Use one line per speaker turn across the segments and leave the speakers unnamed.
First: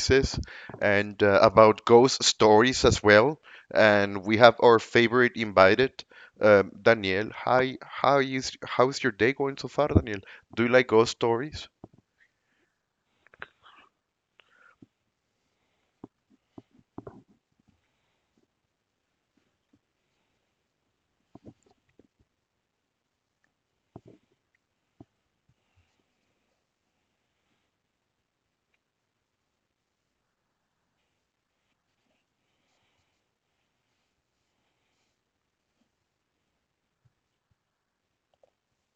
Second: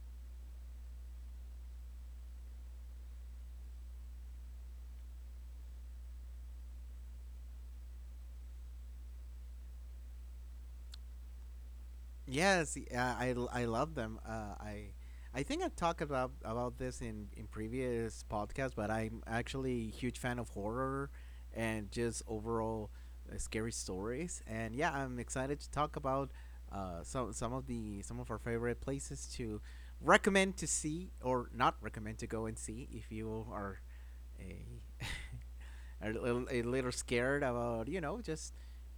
places, and about ghost stories as well. And we have our favorite invited, Daniel. Hi, how's your day going so far, Daniel? Do you like ghost stories?
Yes, I love them. I think I've talked about this in previous podcasts, but I'm actually a huge fan of horror and just overall scary stories. And yeah, I'm excited to talk about some of our favorite places to recommend to see or not recommend to go and see if you are a a little scared about just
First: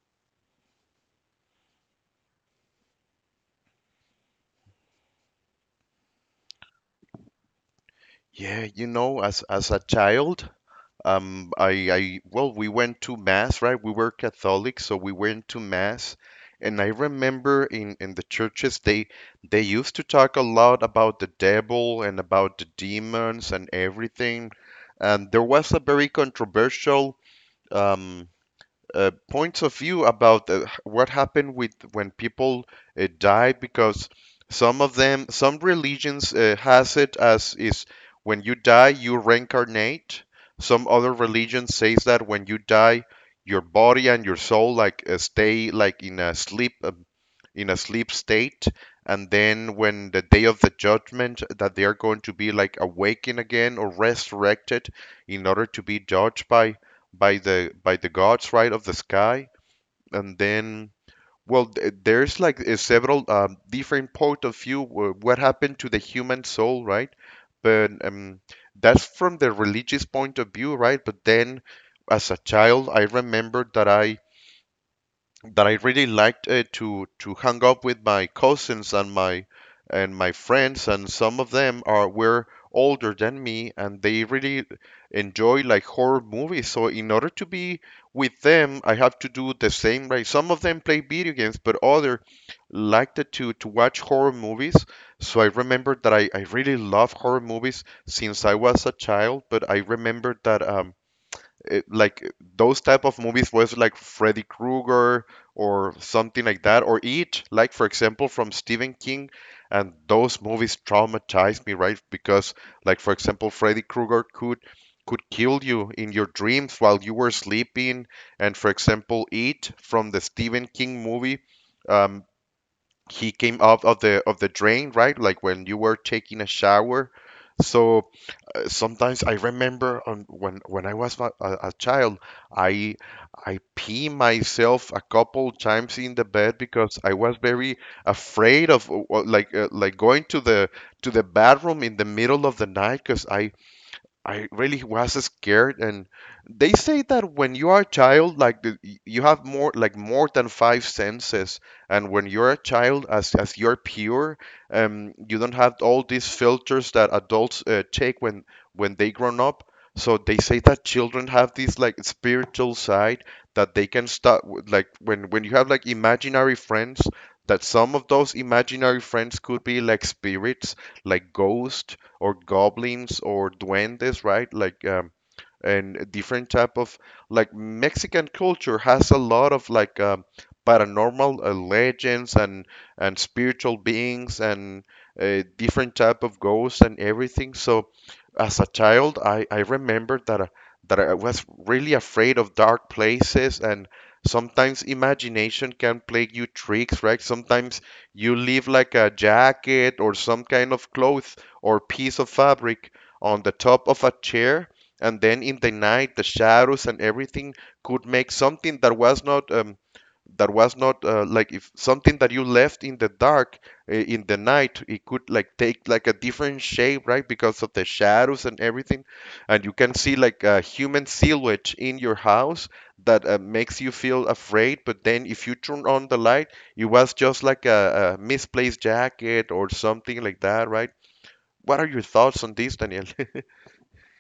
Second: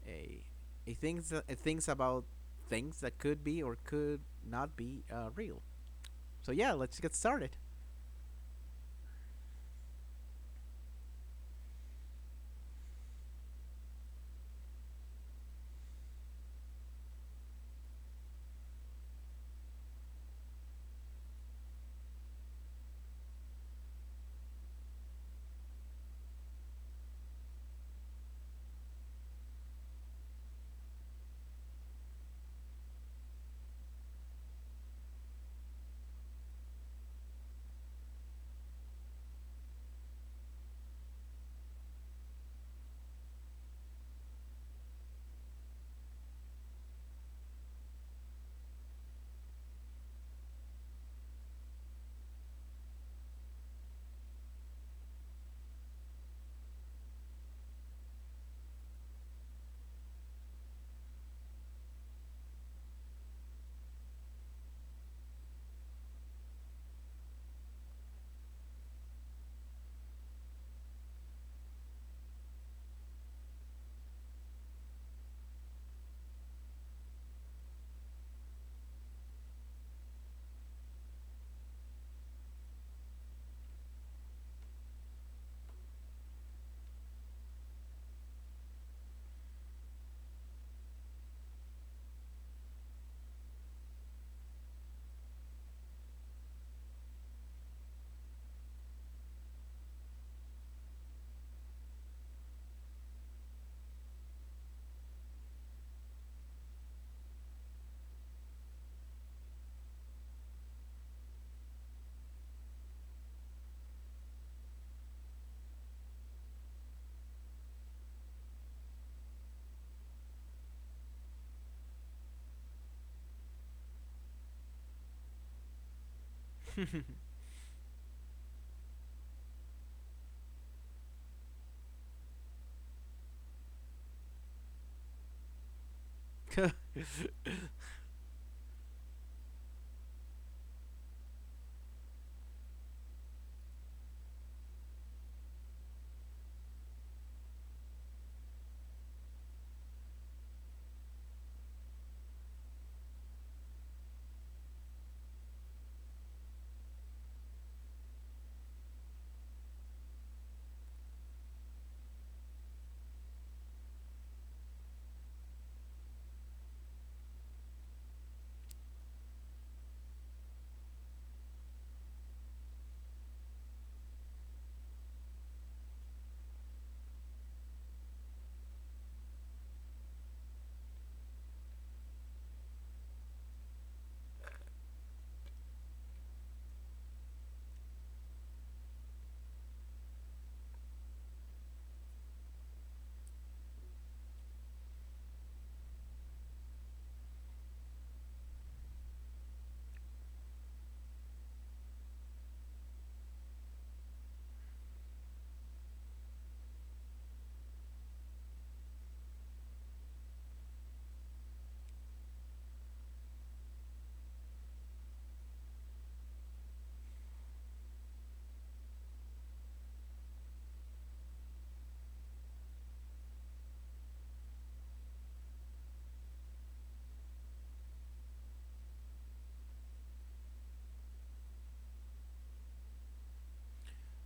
a, a things about things that could be or could not be real. So yeah, let's get started.
Yeah, you know, as a child. Well, we went to mass, right? We were Catholic, so we went to mass, and I remember in the churches they used to talk a lot about the devil and about the demons and everything. And there was a very controversial um points of view about what happened with when people die because some of them some religions has it as is when you die you reincarnate. Some other religion says that when you die your body and your soul like stay like in a sleep, in a sleep state, and then when the day of the judgment, that they are going to be like awakened again or resurrected in order to be judged by the gods, right, of the sky, and then well, there's like several different point of view what happened to the human soul, right? But that's from the religious point of view, right? But then, as a child, I remember that I really liked to hang up with my cousins and my friends, and some of them are were older than me, and they really enjoy like horror movies. So in order to be with them, I have to do the same, right? Some of them play video games, but other liked it to watch horror movies. So I remembered that I really love horror movies since I was a child, but I remembered that it, like those type of movies was like Freddy Krueger or something like that, or It, like for example from Stephen King, and those movies traumatized me, right? Because like for example, Freddy Krueger could kill you in your dreams while you were sleeping, and for example, It from the Stephen King movie, um, he came out of the drain, right? Like when you were taking a shower, so sometimes I remember on, when I was a child, I I pee myself a couple times in the bed because I was very afraid of like going to the bathroom in the middle of the night because I really was scared, and they say that when you are a child, like the, you have more, like more than five senses, and when you're a child, as you're pure, you don't have all these filters that adults take when they grown up. So they say that children have this like spiritual side that they can start with, like when you have like imaginary friends, that some of those imaginary friends could be like spirits, like ghosts or goblins or duendes, right? Like and different type of like Mexican culture has a lot of like paranormal legends and spiritual beings and different type of ghosts and everything. So as a child, I remember that I was really afraid of dark places, and sometimes imagination can play you tricks, right? Sometimes you leave like a jacket or some kind of clothes or piece of fabric on the top of a chair, and then in the night, the shadows and everything could make something that was not like if something that you left in the dark in the night, it could like take like a different shape, right? Because of the shadows and everything, and you can see like a human silhouette in your house that makes you feel afraid. But then if you turn on the light, it was just like a misplaced jacket or something like that, right? What are your thoughts on this, Daniel?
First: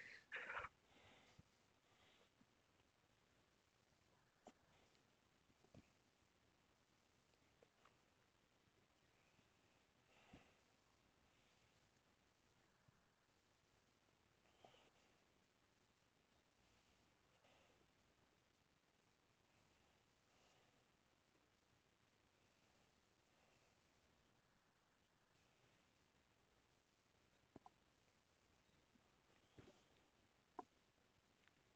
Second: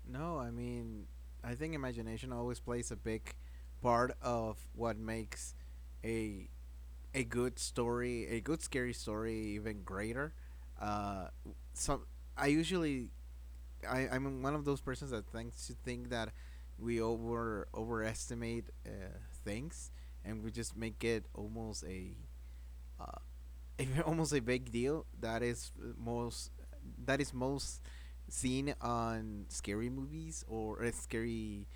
No, I mean, I think imagination always plays a big part of what makes a a good story, a good scary story, even greater. Uh, some I usually I'm one of those persons that think that we overestimate things and we just make it almost a uh, almost a big deal most that is most seen on scary movies or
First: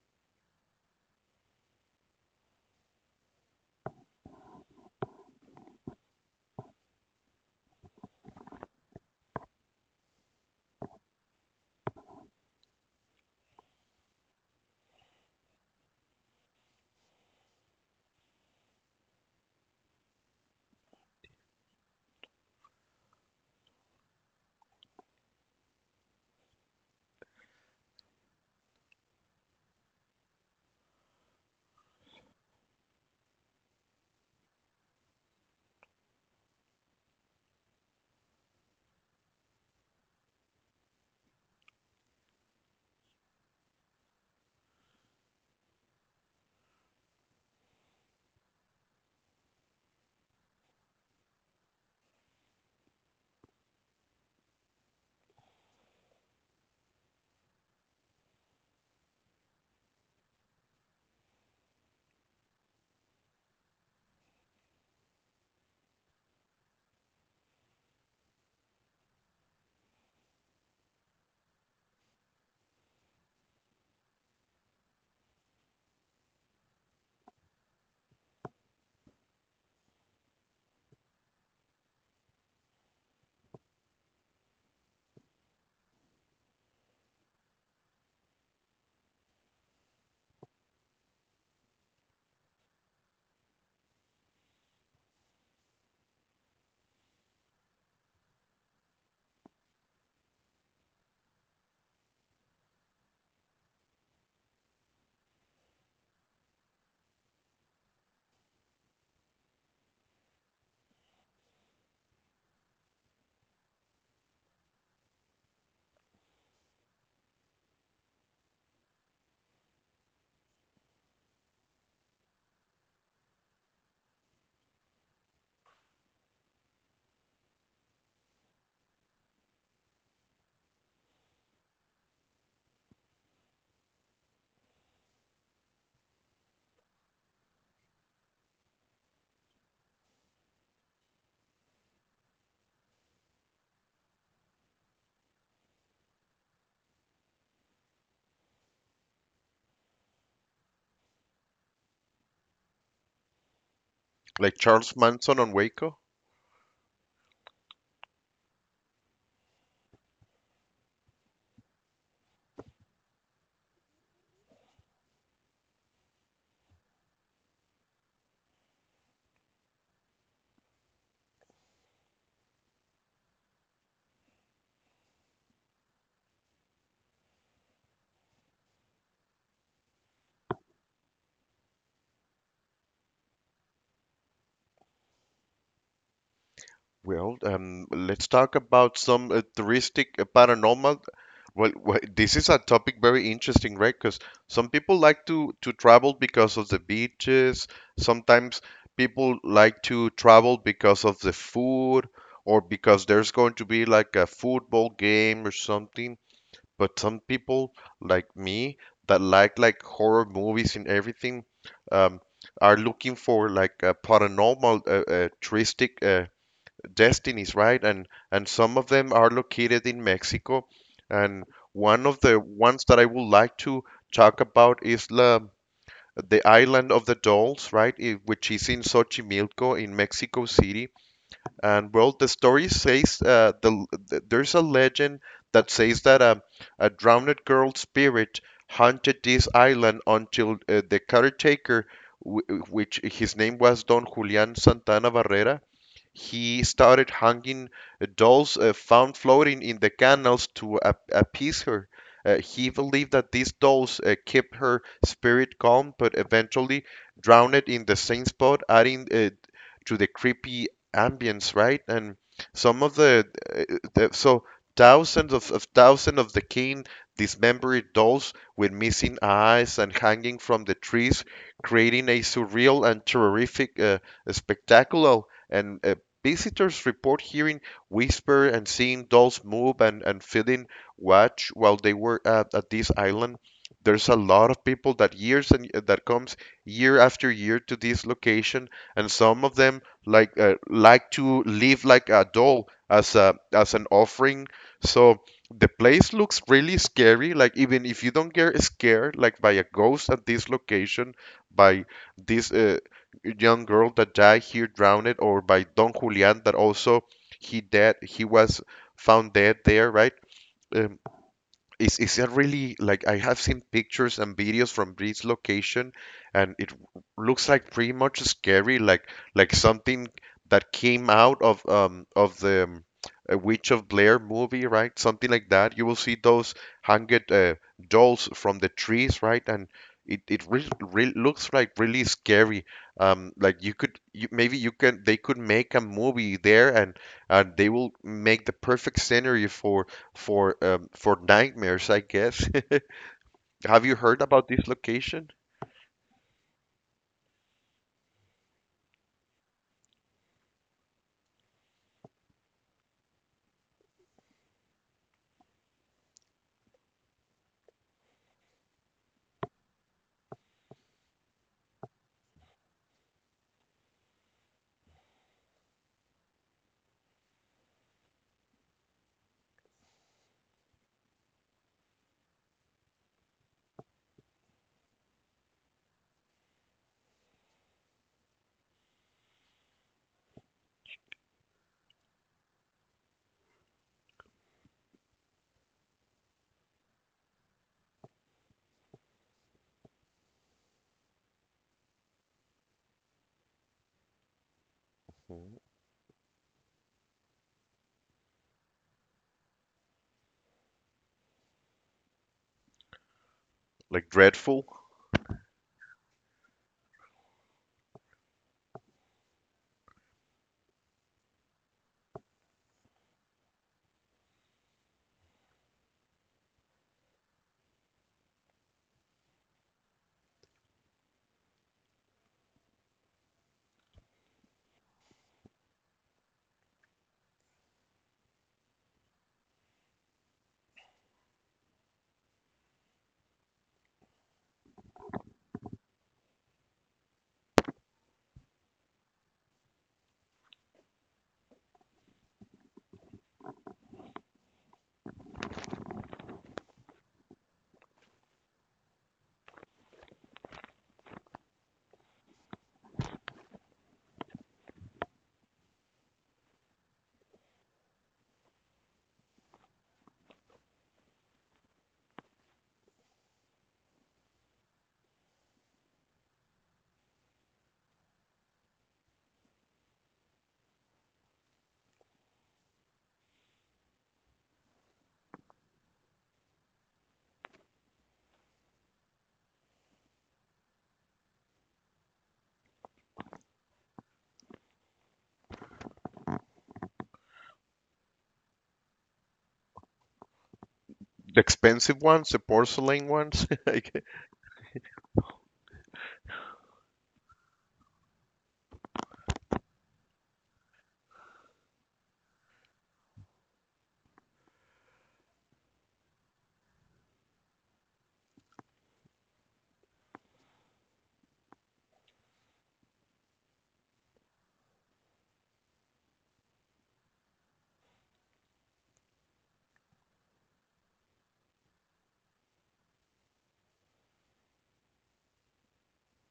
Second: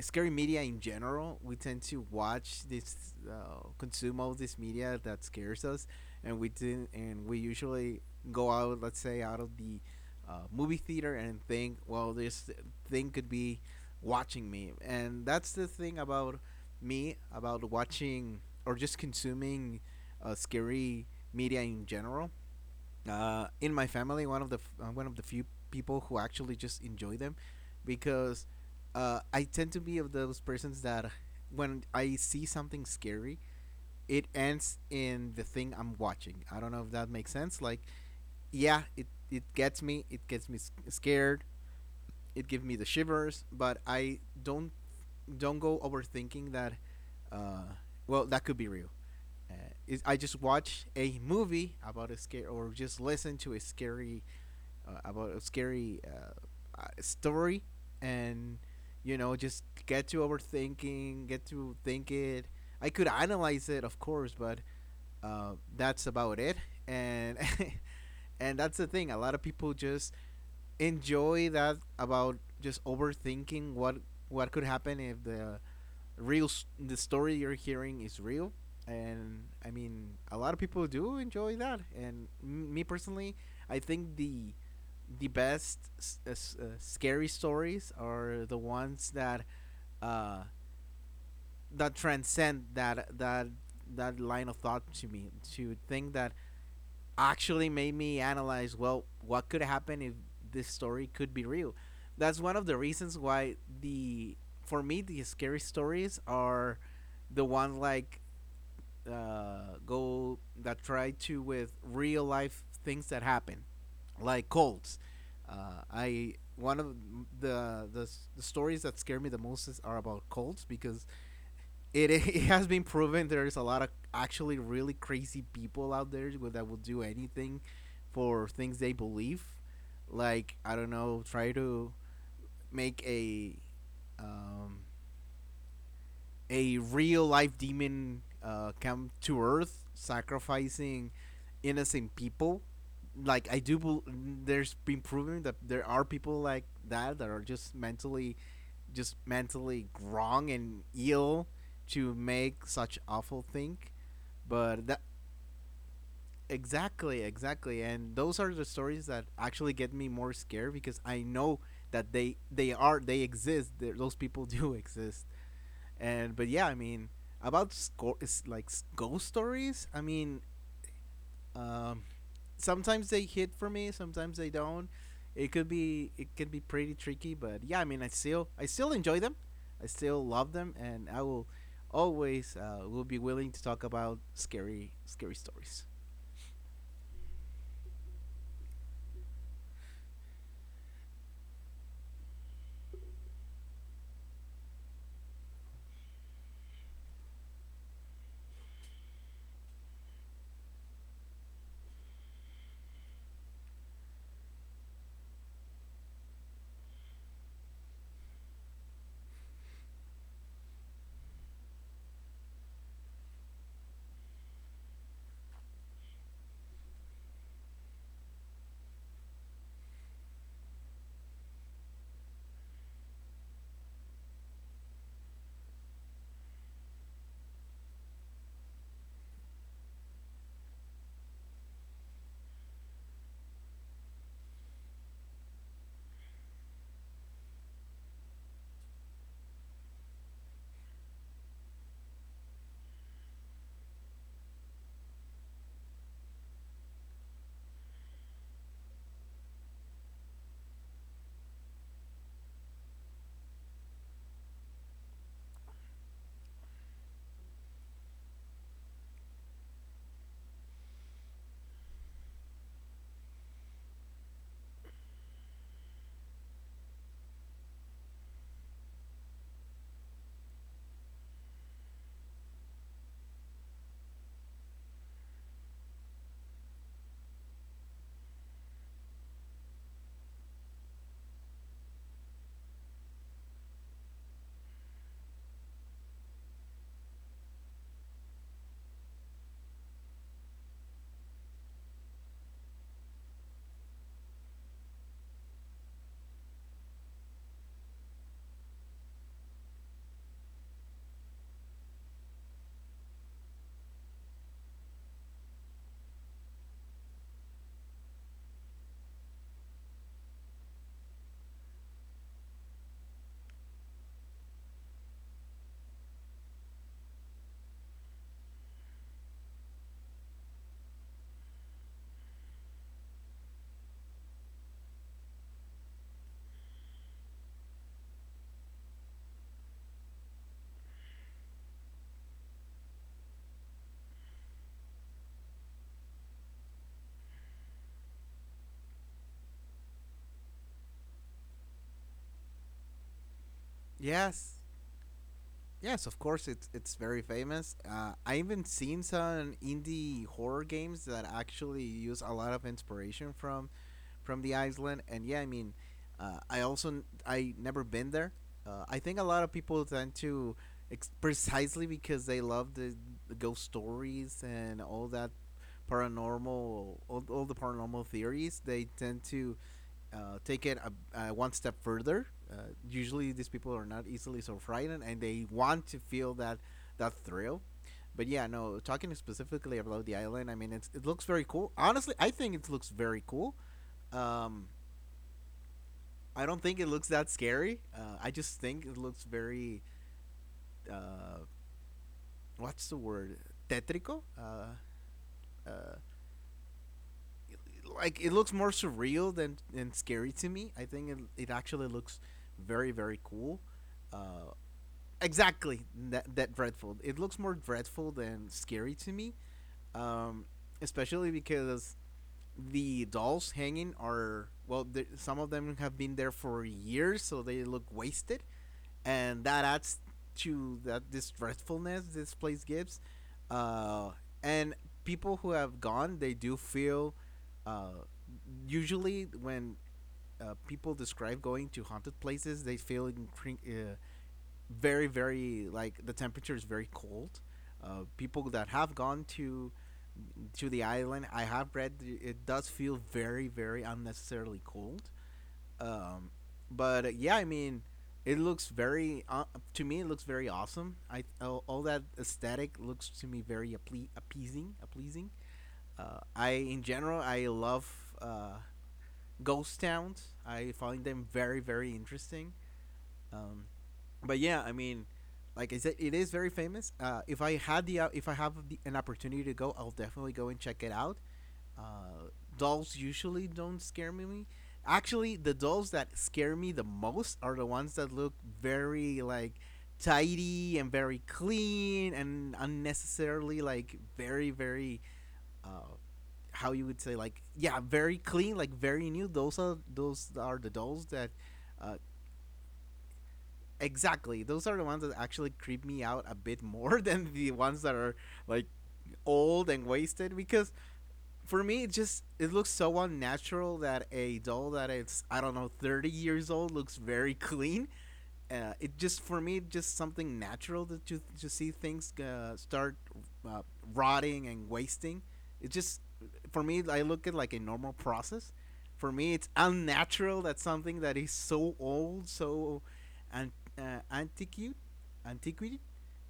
scary media in general. We tend to watch this, consume all this media that scares us, and we didn't and we usually go out, let's say, out of the movie theater and think, well, this thing could be watching me. And that's the thing about me about watching or just consuming scary media in general. In my family, one of the few people who actually just enjoy them, because I tend to be of those persons that when I see something scary, it ends in the thing I'm watching. I don't know if that makes sense. Like, yeah, it gets me. It gets me scared. It gives me the shivers. But I don't go overthinking that. Uh, well, that could be real. Uh, is I just watch a movie about a scary, or just listen to a scary, uh, about a scary uh, story, and you know, just get to overthinking, get to think it. I could analyze it, of course, but that's about it. And and that's the thing. A lot of people just enjoy that about just overthinking what could happen if the real the story you're hearing is real. And I mean, a lot of people do enjoy that, and me personally, I think the best scary stories are the ones that uh that transcend that line of thought, to me, to think that actually made me analyze, well, what could happen if this story could be real. That's one of the reasons why the for me the scary stories are the ones like go that try to with real life things that happen, like cults. I one of the, the the stories that scare me the most are about cults, because it, it has been proven there's a lot of actually really crazy people out there that will do anything for things they believe. Like, I don't know, try to make um, a real life demon come to Earth, sacrificing innocent people. Like, I do, bel there's been proven that there are people like that that are just mentally wrong and ill to make such awful thing.
Like
But
Charles
that
Manson on Waco?
Exactly, exactly, and those are the stories that actually get me more scared because I know that they exist. They Those people do exist. And but yeah, I mean, about score is like s- ghost stories. I mean, um, sometimes they hit for me, sometimes they don't. It can be pretty tricky, but yeah, I mean, I still enjoy them, I still love them, and I will always will be willing to talk about scary stories.
Well, let's talk about some touristic paranormal. Well, this is a topic very interesting, right? Because some people like to travel because of the beaches. Sometimes people like to travel because of the food or because there's going to be like a football game or something. But some people like me that like horror movies and everything, um, are looking for like paranormal touristic destinies, right? And some of them are located in Mexico. And one of the ones that I would like to talk about is the island of the dolls, right? Which is in Xochimilco in Mexico City. And well, the story says there's a legend that says that a drowned girl spirit haunted this island until the caretaker, which his name was Don Julian Santana Barrera, he started hanging dolls found floating in the canals to appease her. He believed that these dolls kept her spirit calm, but eventually drowned it in the same spot, adding to the creepy ambience, right? And some of the, uh, the so thousands of thousands of the king dismembered dolls with missing eyes and hanging from the trees, creating a surreal and terrific spectacle. And visitors report hearing whisper and seeing dolls move and feeling watch while they were at this island. There's a lot of people that years and that comes year after year to this location, and some of them like to live like a doll as a as an offering. So the place looks really scary. Like even if you don't get scared like by a ghost at this location, by this young girl that died here drowned, or by Don Julian that also he dead he was found dead there, right? Um, is that really like I have seen pictures and videos from this location, and it looks like pretty much scary, like something that came out of the Witch of Blair movie, right? Something like that. You will see those hanged dolls from the trees, right? And it really, really looks like really scary. Like you could you, maybe you can they could make a movie there, and they will make the perfect scenery for for nightmares, I guess. Have you heard about
Yes,
this location?
yes, of course, it's very famous. I even seen some indie horror games that actually use a lot of inspiration from the Iceland. And yeah, I mean, I also I never been there. I think a lot of people tend to precisely because they love the ghost stories and all that paranormal, all the paranormal theories. They tend to take it a one step further. Usually, these people are not easily so frightened, and they want to feel that thrill. But yeah, no. Talking specifically about the island, I mean, it's, it looks very cool. Honestly, I think it looks very cool. Um, I don't think it looks that scary. I just think it looks very uh, what's the word? Tetrico.
Mm.
Like, it looks more surreal than scary to me. I think it, it actually looks very very cool.
Like
Uh,
dreadful,
exactly that dreadful. It looks more dreadful than scary to me, um, especially because the dolls hanging are well. The, some of them have been there for years, so they look wasted, and that adds to that this dreadfulness this place gives. Uh, and people who have gone, they do feel. Uh, Usually, when people describe going to haunted places, they feel very very like the temperature is very cold. People that have gone to the island, I have read it does feel very very unnecessarily cold. Um, but yeah, I mean, it looks very to me it looks very awesome. I All that aesthetic looks to me very appeasing, appeasing. I in general I love uh, ghost towns. I find them very very interesting. Um, but yeah, I mean, like I said, it is very famous. If I have the, an opportunity to go, I'll definitely go and check it out. Uh, Dolls usually don't scare me. Actually, the dolls that scare me the most are the ones that look very like tidy and very clean and unnecessarily like very very uh, how you would say, like, yeah, very clean, like very new. Those are the dolls that
the
uh,
expensive ones, the porcelain ones. Like,
exactly. Those are the ones that actually creep me out a bit more than the ones that are like old and wasted, because for me it just it looks so unnatural that a doll that is, I don't know, 30 years old looks very clean. It just for me just something natural that to see things start uh, rotting and wasting. It just for me I look at like a normal process. For me, it's unnatural that something that is so old, an, uh, antiquated, antiquated,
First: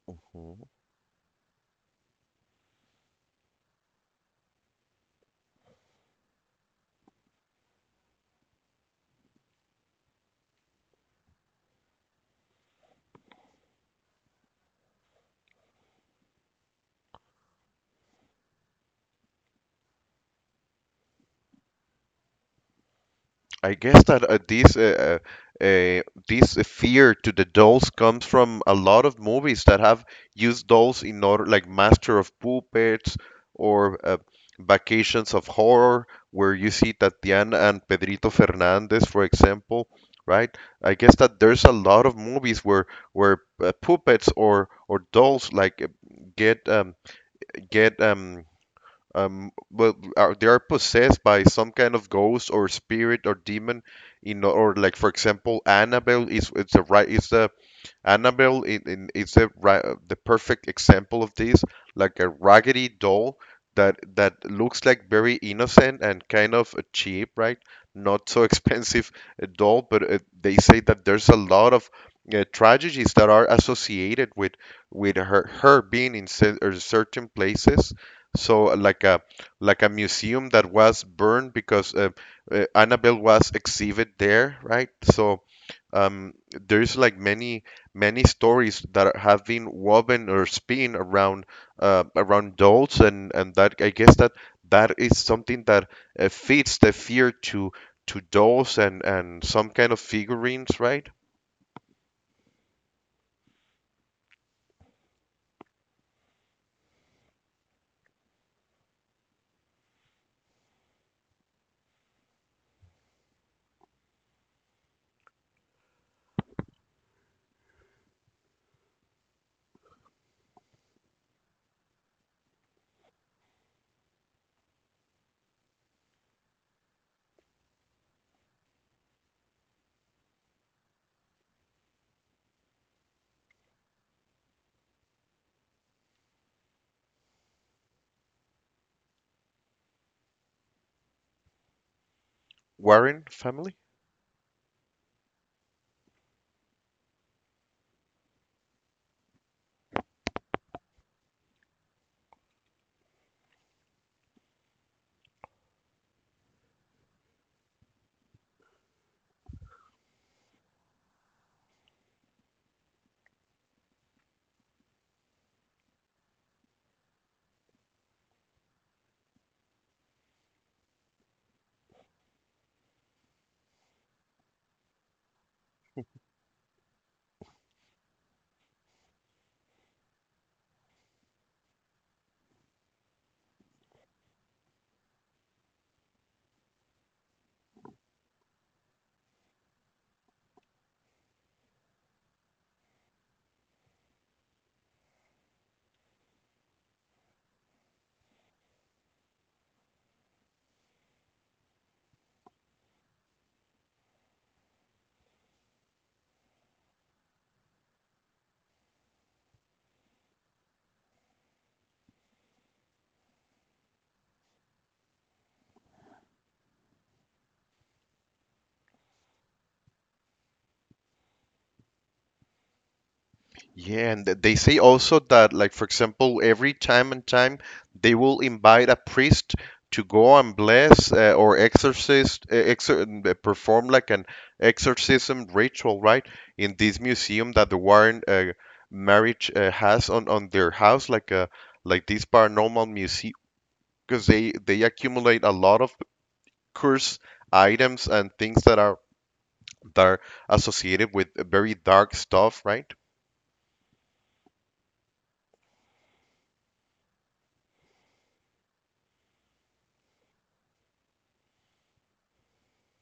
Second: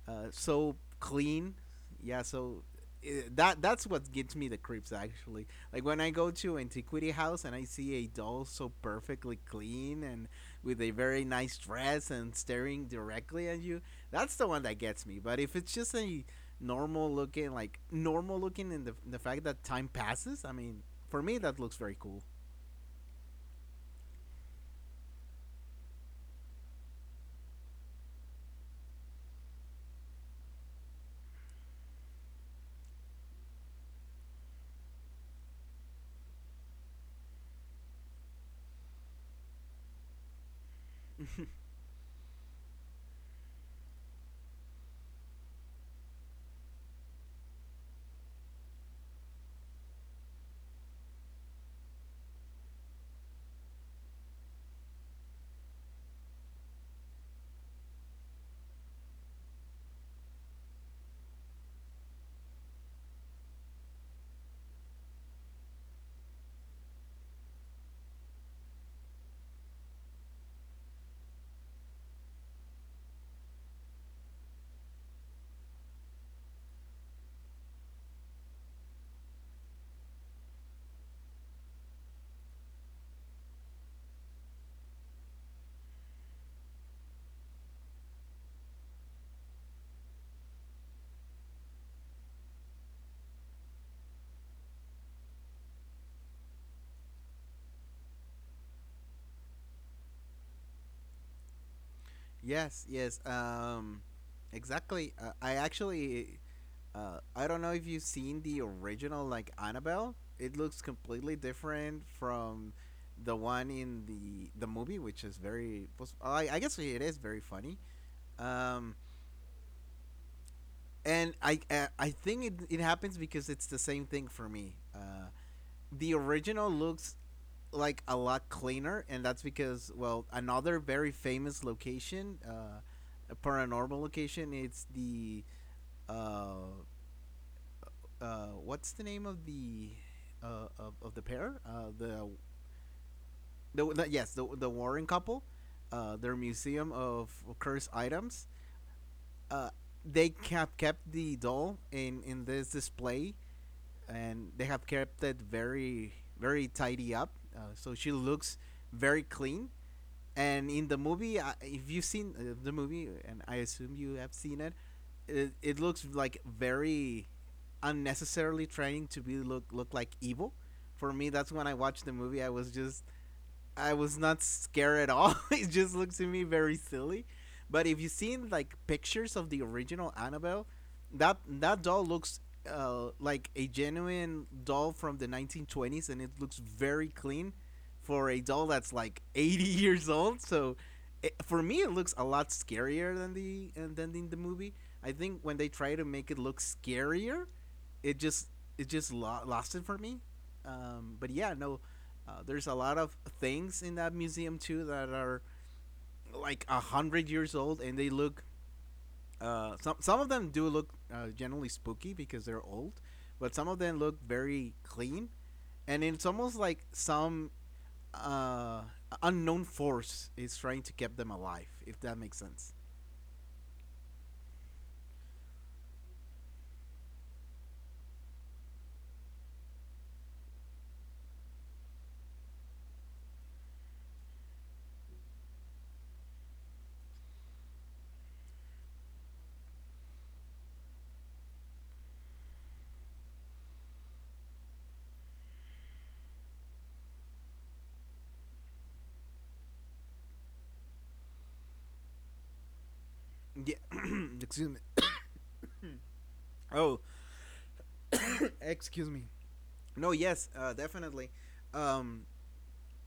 mm.
so clean. Yeah, so that that's what gets me the creeps actually. Like when I go to antiquity house and I see a doll so perfectly clean and with a very nice dress and staring directly at you, that's the one that gets me. But if it's just a normal looking, like normal looking, in the fact that time passes, I mean, for me that looks very cool.
I guess that uh, uh, this fear to the dolls comes from a lot of movies that have used dolls in order, like Master of Puppets or Vacations of Horror, where you see Tatiana and Pedrito Fernandez, for example, right? I guess that there's a lot of movies where puppets or dolls like get um, get well, are, they are possessed by some kind of ghost or spirit or demon, you know, or like for example, Annabelle is it's a right is the Annabelle in, is the the perfect example of this, like a raggedy doll that that looks like very innocent and kind of cheap, right? Not so expensive a doll, but they say that there's a lot of tragedies that are associated with her her being in certain places. So like a museum that was burned because Annabelle was exhibited there, right? So um, there's like many many stories that have been woven or spin around around dolls and that I guess that that is something that fits the fear to dolls and some kind of figurines, right?
Yes, yes. Exactly. I don't know if you've seen the original, like, Annabelle. It looks completely different from the one in the movie, which is very. I guess it is very funny. Um, and I think it happens because it's the same thing for me. The original looks like a lot cleaner, and that's because, well, another very famous location, a paranormal location. It's the uh, what's the name of of the pair?
Warren family?
The Yes, the Warren couple. Their museum of cursed items. Uh, they kept the doll in this display, and they have kept it very very tidy up. So she looks very clean. And in the movie, if you've seen the movie, and I assume you have seen it, it, it looks like very unnecessarily trying to be look look like evil. For me, that's when I watched the movie. I was not scared at all. It just looks to me very silly. But if you've seen like pictures of the original Annabelle, that that doll looks like a genuine doll from the 1920s, and it looks very clean for a doll that's like 80 years old. So it, for me, it looks a lot scarier than the and than in the movie. I think when they try to make it look scarier, it just it just lost it for me. But yeah, no, there's a lot of things in that museum too that are like 100 years old, and they look. Some of them do look generally spooky because they're old, but some of them look very clean, and it's almost like some uh, unknown force is trying to keep them alive. If that makes sense.
Yeah, and they say also that, like, for example, every time and time they will invite a priest to go and bless or perform like an exorcism ritual, right? In this museum that the Warren marriage has on their house, like a like this paranormal museum, because they accumulate a lot of cursed items and things that are associated with very dark stuff, right?
Yeah. Excuse me. Oh, excuse me. No. Yes. Definitely. Um,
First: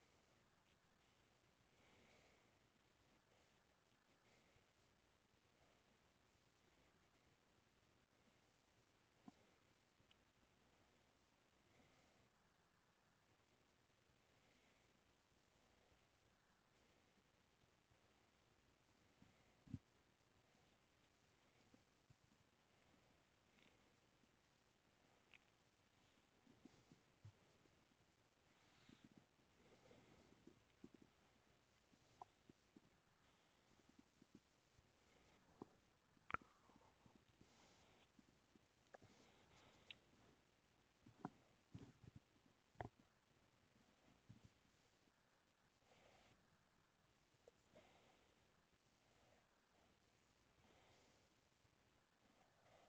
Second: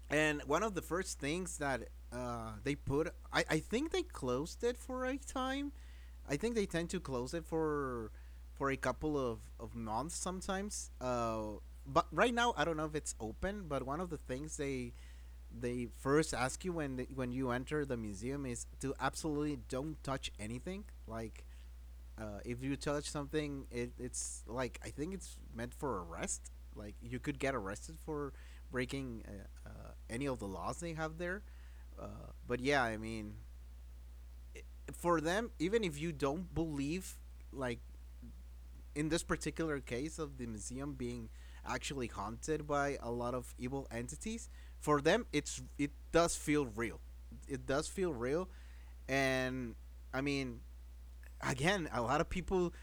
And one of the first things that they put, I think they closed it for a time. I think they tend to close it for a couple of months sometimes. But right now, I don't know if it's open. But one of the things they first ask you when when you enter the museum is to absolutely don't touch anything. Like if you touch something, it's like I think it's meant for arrest. Like you could get arrested for breaking any of the laws they have there. But yeah, I mean, for them, even if you don't believe, like in this particular case of the museum being actually haunted by a lot of evil entities, for them it does feel real. It does feel real, and I mean, again, a lot of people,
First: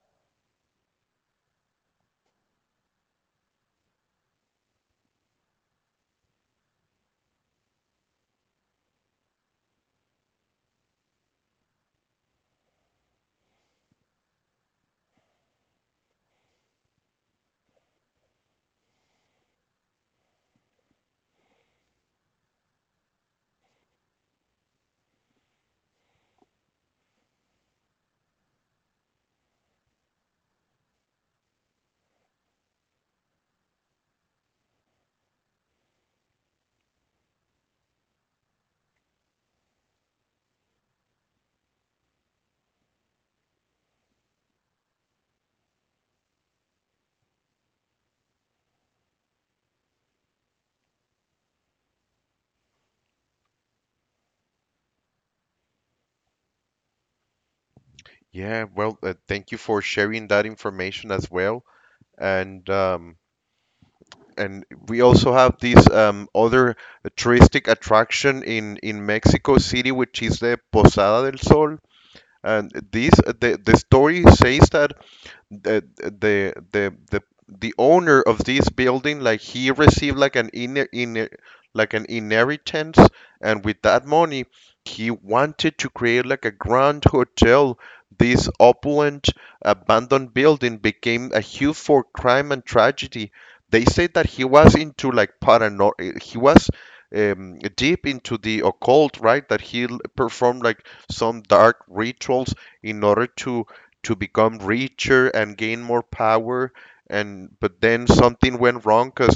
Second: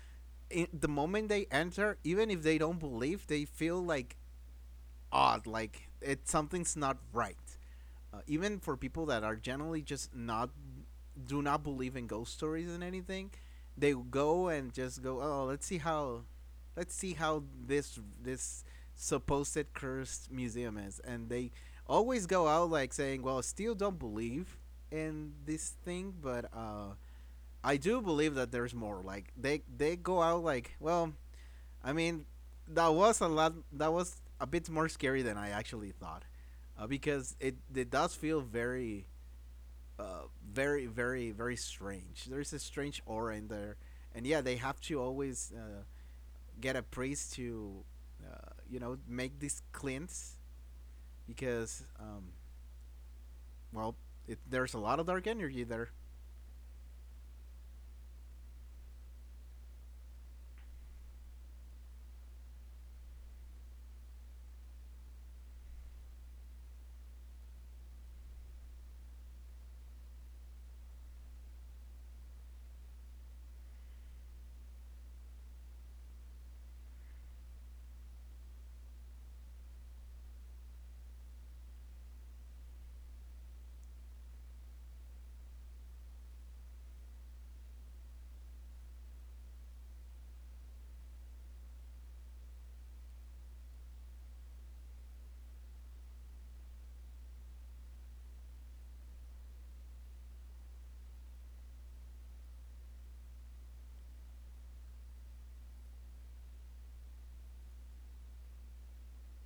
in the moment they enter, even if they don't believe, they feel like odd. Like it something's not right. Even for people that are generally just not do not believe in ghost stories and anything, they go and just go, "Oh, let's see how this supposed cursed museum is." And they always go out like saying, "Well, I still don't believe in this thing, but I do believe that there's more." Like they go out like, "Well, I mean, that was a lot. That was a bit more scary than I actually thought, because it does feel very, very strange. There's a strange aura in there, and yeah, they have to always get a priest to, you know, make this cleanse because, well, there's a lot of dark energy there.
Yeah, well, thank you for sharing that information as well. And um, and we also have this other touristic attraction in Mexico City, which is the Posada del Sol. And this the story says that the the the the the owner of this building, like, he received like an inner inner like an inheritance, and with that money he wanted to create like a grand hotel. This opulent abandoned building became a hue for crime and tragedy. They say that he was into like parano he was deep into the occult, right, that he performed like some dark rituals in order to become richer and gain more power. And but then something went wrong because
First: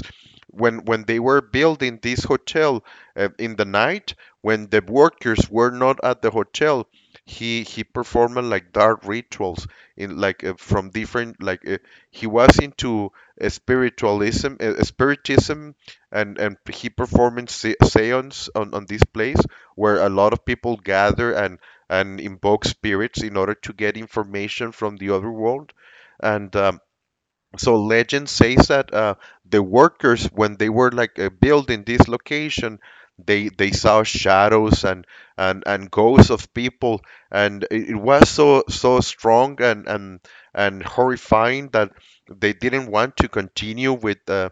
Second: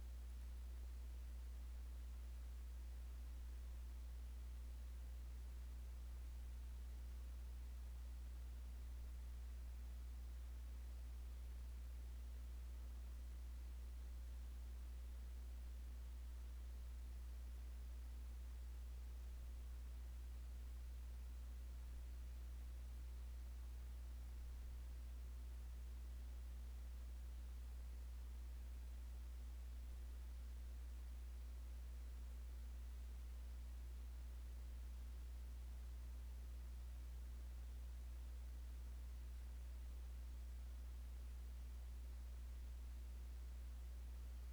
when they were building this hotel, in the night when the workers were not at the hotel, he performed like dark rituals, in like from different like he was into spiritualism, spiritism. And he performed seance on this place, where a lot of people gather and invoke spirits in order to get information from the other world. And so legend says that the workers, when they were building this location, they saw shadows and and ghosts of people, and it was so strong and and horrifying that they didn't want to continue with uh,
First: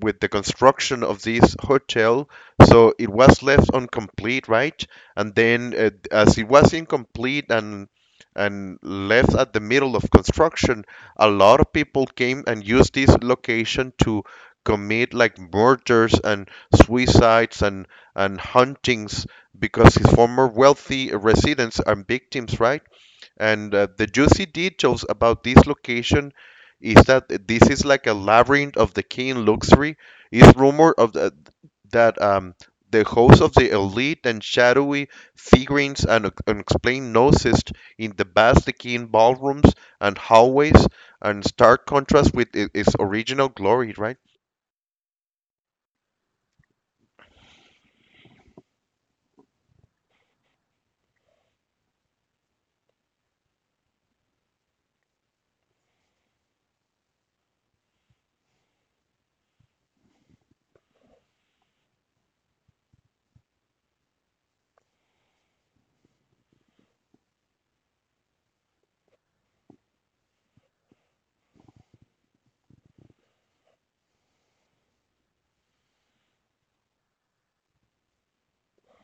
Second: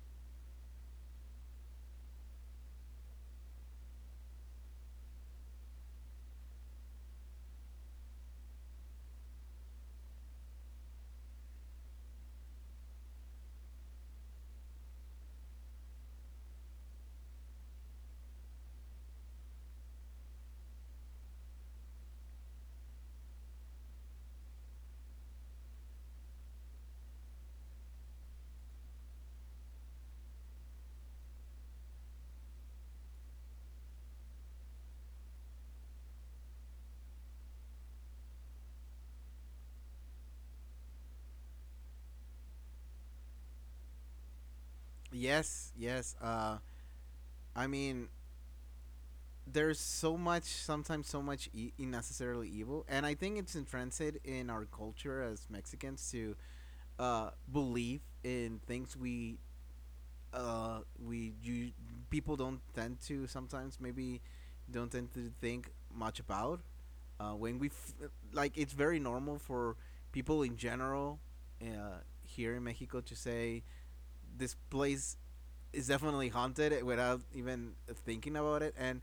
with the construction of this hotel. So it was left incomplete, right? And then as it was incomplete and left at the middle of construction, a lot of people came and used this location to commit like murders and suicides and huntings, because his former wealthy residents are victims, right? And the juicy details about this location is that this is like a labyrinth of the king luxury. It's rumored that the host of the elite and shadowy figurines and unexplained noises in the vast decaying ballrooms and hallways, and stark contrast with its original glory, right?
Yes, yes. I mean, there's so much sometimes so much unnecessarily evil, and I think it's intrinsic in our culture as Mexicans to believe in things we you people don't tend to sometimes maybe don't tend to think much about like it's very normal for people in general here in Mexico to say this place is definitely haunted without even thinking about it. And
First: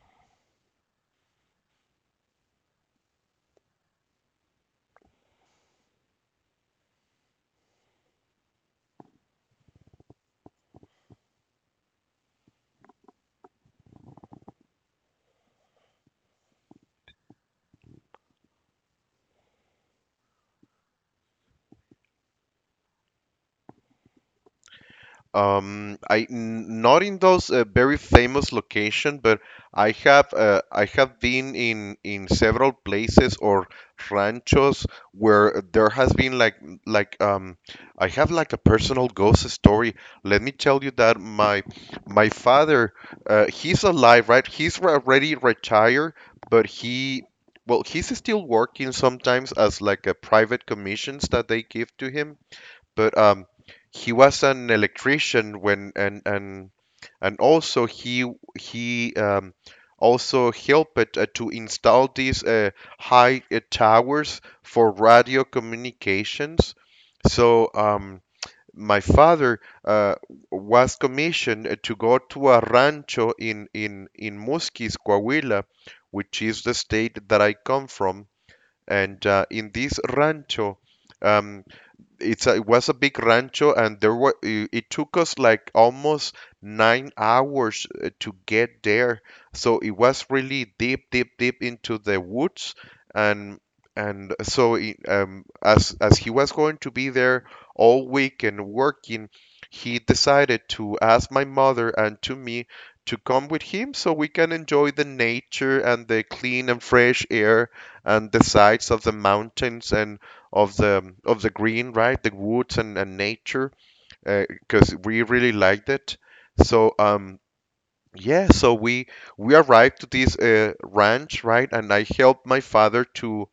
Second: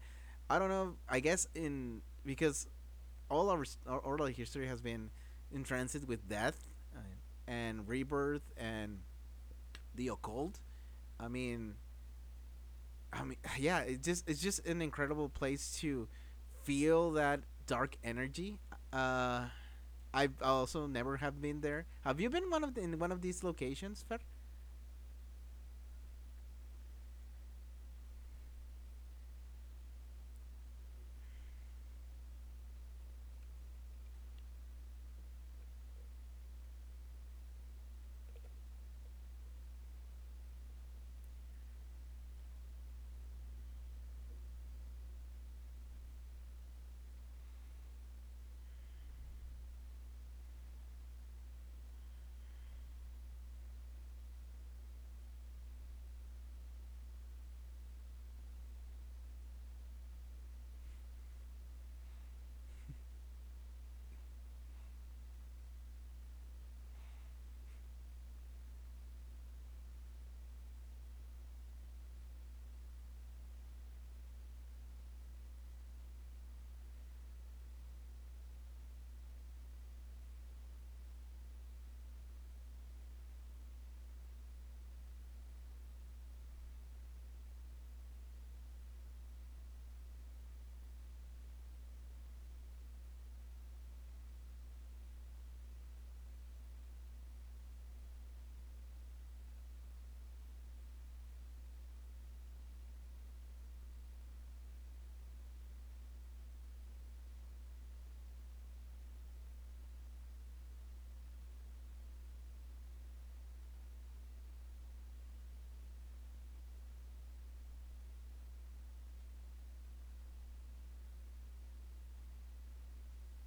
I don't know, I guess in because all our oral history has been in transit with death and rebirth and the occult. I mean, I mean, yeah, it just it's just an incredible place to feel that dark energy. Uh, I've also never have been there. Have you been one of the, in one of these locations, Fer?
I not in those very famous location, but I have been in several places or ranchos, where there has been like like um I have like a personal ghost story. Let me tell you that my father, he's alive, right? He's already retired, but he well he's still working sometimes as like a private commissions that they give to him. But he was an electrician, when and also he also helped to install these high towers for radio communications. So my father, was commissioned to go to a rancho in Musquis, Coahuila, which is the state that I come from, and in this rancho. Um, it was a big rancho, and it took us like almost 9 hours to get there. So it was really deep, deep, deep into the woods, and so it, as he was going to be there all week and working, he decided to ask my mother and to me to come with him, so we can enjoy the nature and the clean and fresh air and the sights of the mountains and of the green, right? The woods and nature, because we really liked it. So yeah, we arrived to this ranch, right? And I helped my father to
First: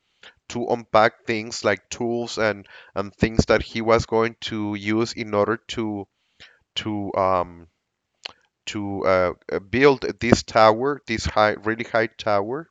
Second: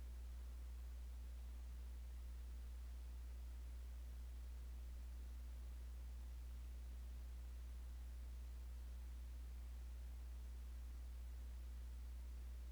unpack things like tools and things that he was going to use in order to um to build this tower, this high, really high tower.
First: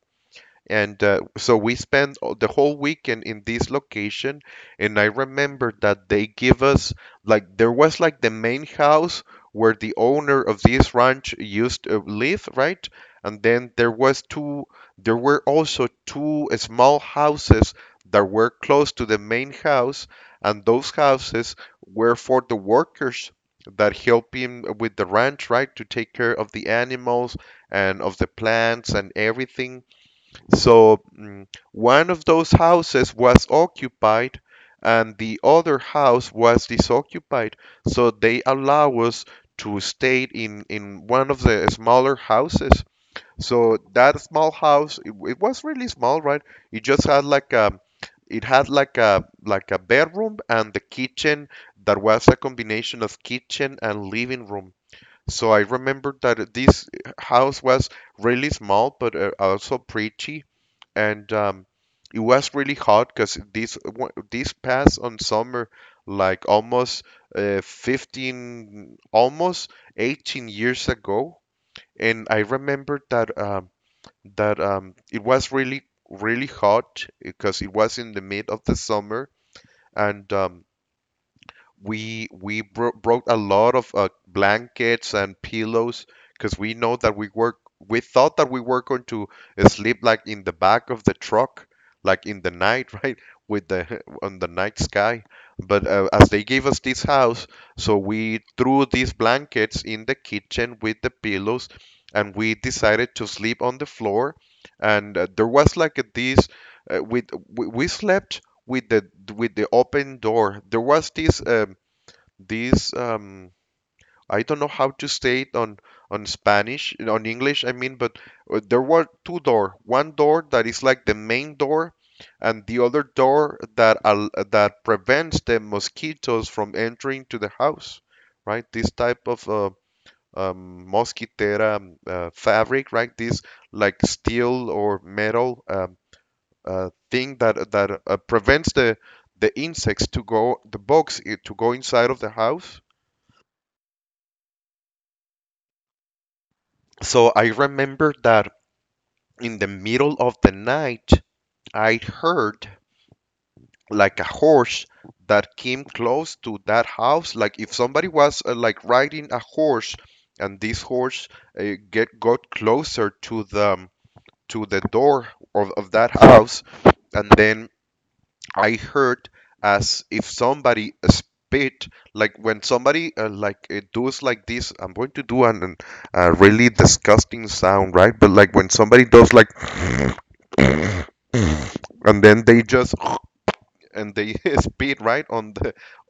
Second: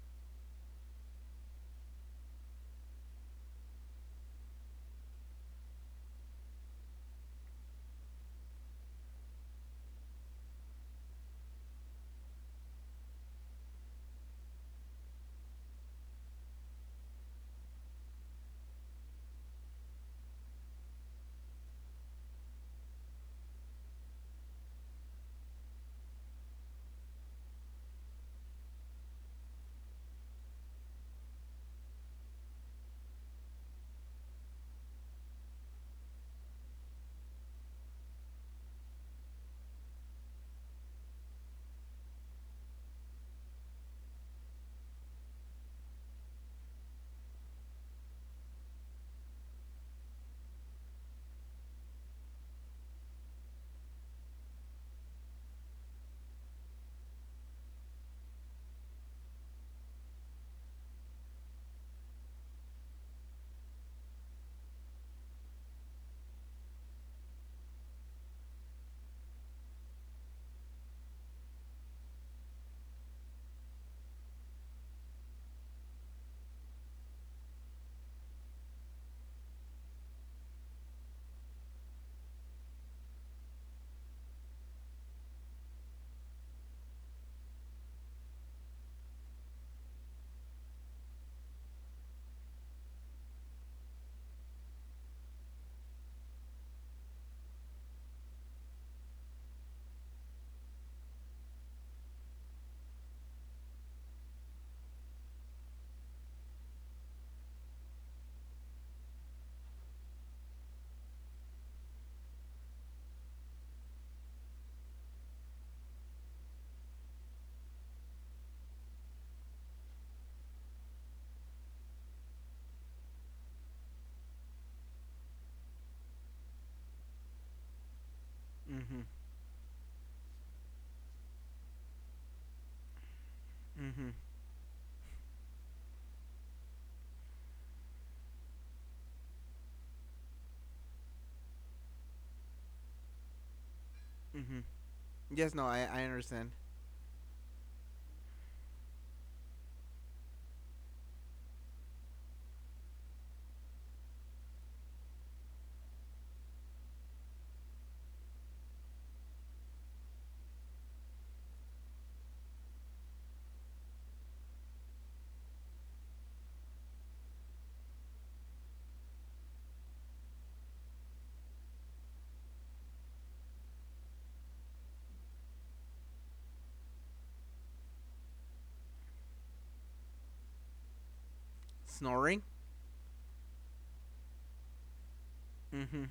And so we spent the whole weekend in this location. And I remember that they give us like there was like the main house where the owner of this ranch used to live, right? And then there were also two small houses that were close to the main house, and those houses were for the workers that help him with the ranch, right? To take care of the animals and of the plants and everything. So one of those houses was occupied and the other house was disoccupied. So they allow us to stay in one of the smaller houses. So that small house, it was really small, right? It just had like a, it had like a bedroom and the kitchen that was a combination of kitchen and living room. So I remember that this house was really small, but also pretty, and it was really hot because these these paths on summer, like almost 15, almost 18 years ago. And I remember that it was really really hot because it was in the mid of the summer. And we broke a lot of blankets and pillows, because we know that we work. We thought that we were going to sleep like in the back of the truck, like in the night, right, with the on the night sky. But as they gave us this house, so we threw these blankets in the kitchen with the pillows, and we decided to sleep on the floor. And there was like a, this. Uh, we we slept with the open door. There was this this I don't know how to say it on Spanish, on English. I mean, but there were two door. One door that is like the main door, and the other door that al that prevents the mosquitoes from entering to the house. Right, this
Mm-hmm.
type of mosquitera, fabric, right? This like
Mm-hmm.
steel or metal, thing that prevents the insects to go, the bugs to go inside of the house.
Mm-hmm. Yes. No. I understand.
So I remember that in the middle of the night I heard like a horse that came close to that house, like if somebody was like riding a horse, and this horse, uh, get got closer to the door of that house, and then I heard as if somebody spit, like when somebody, like, it does like this. I'm going to do an a really disgusting sound, right? But like when somebody does like, and
Snoring.
then they just and they spit right on the.
Mm-hmm.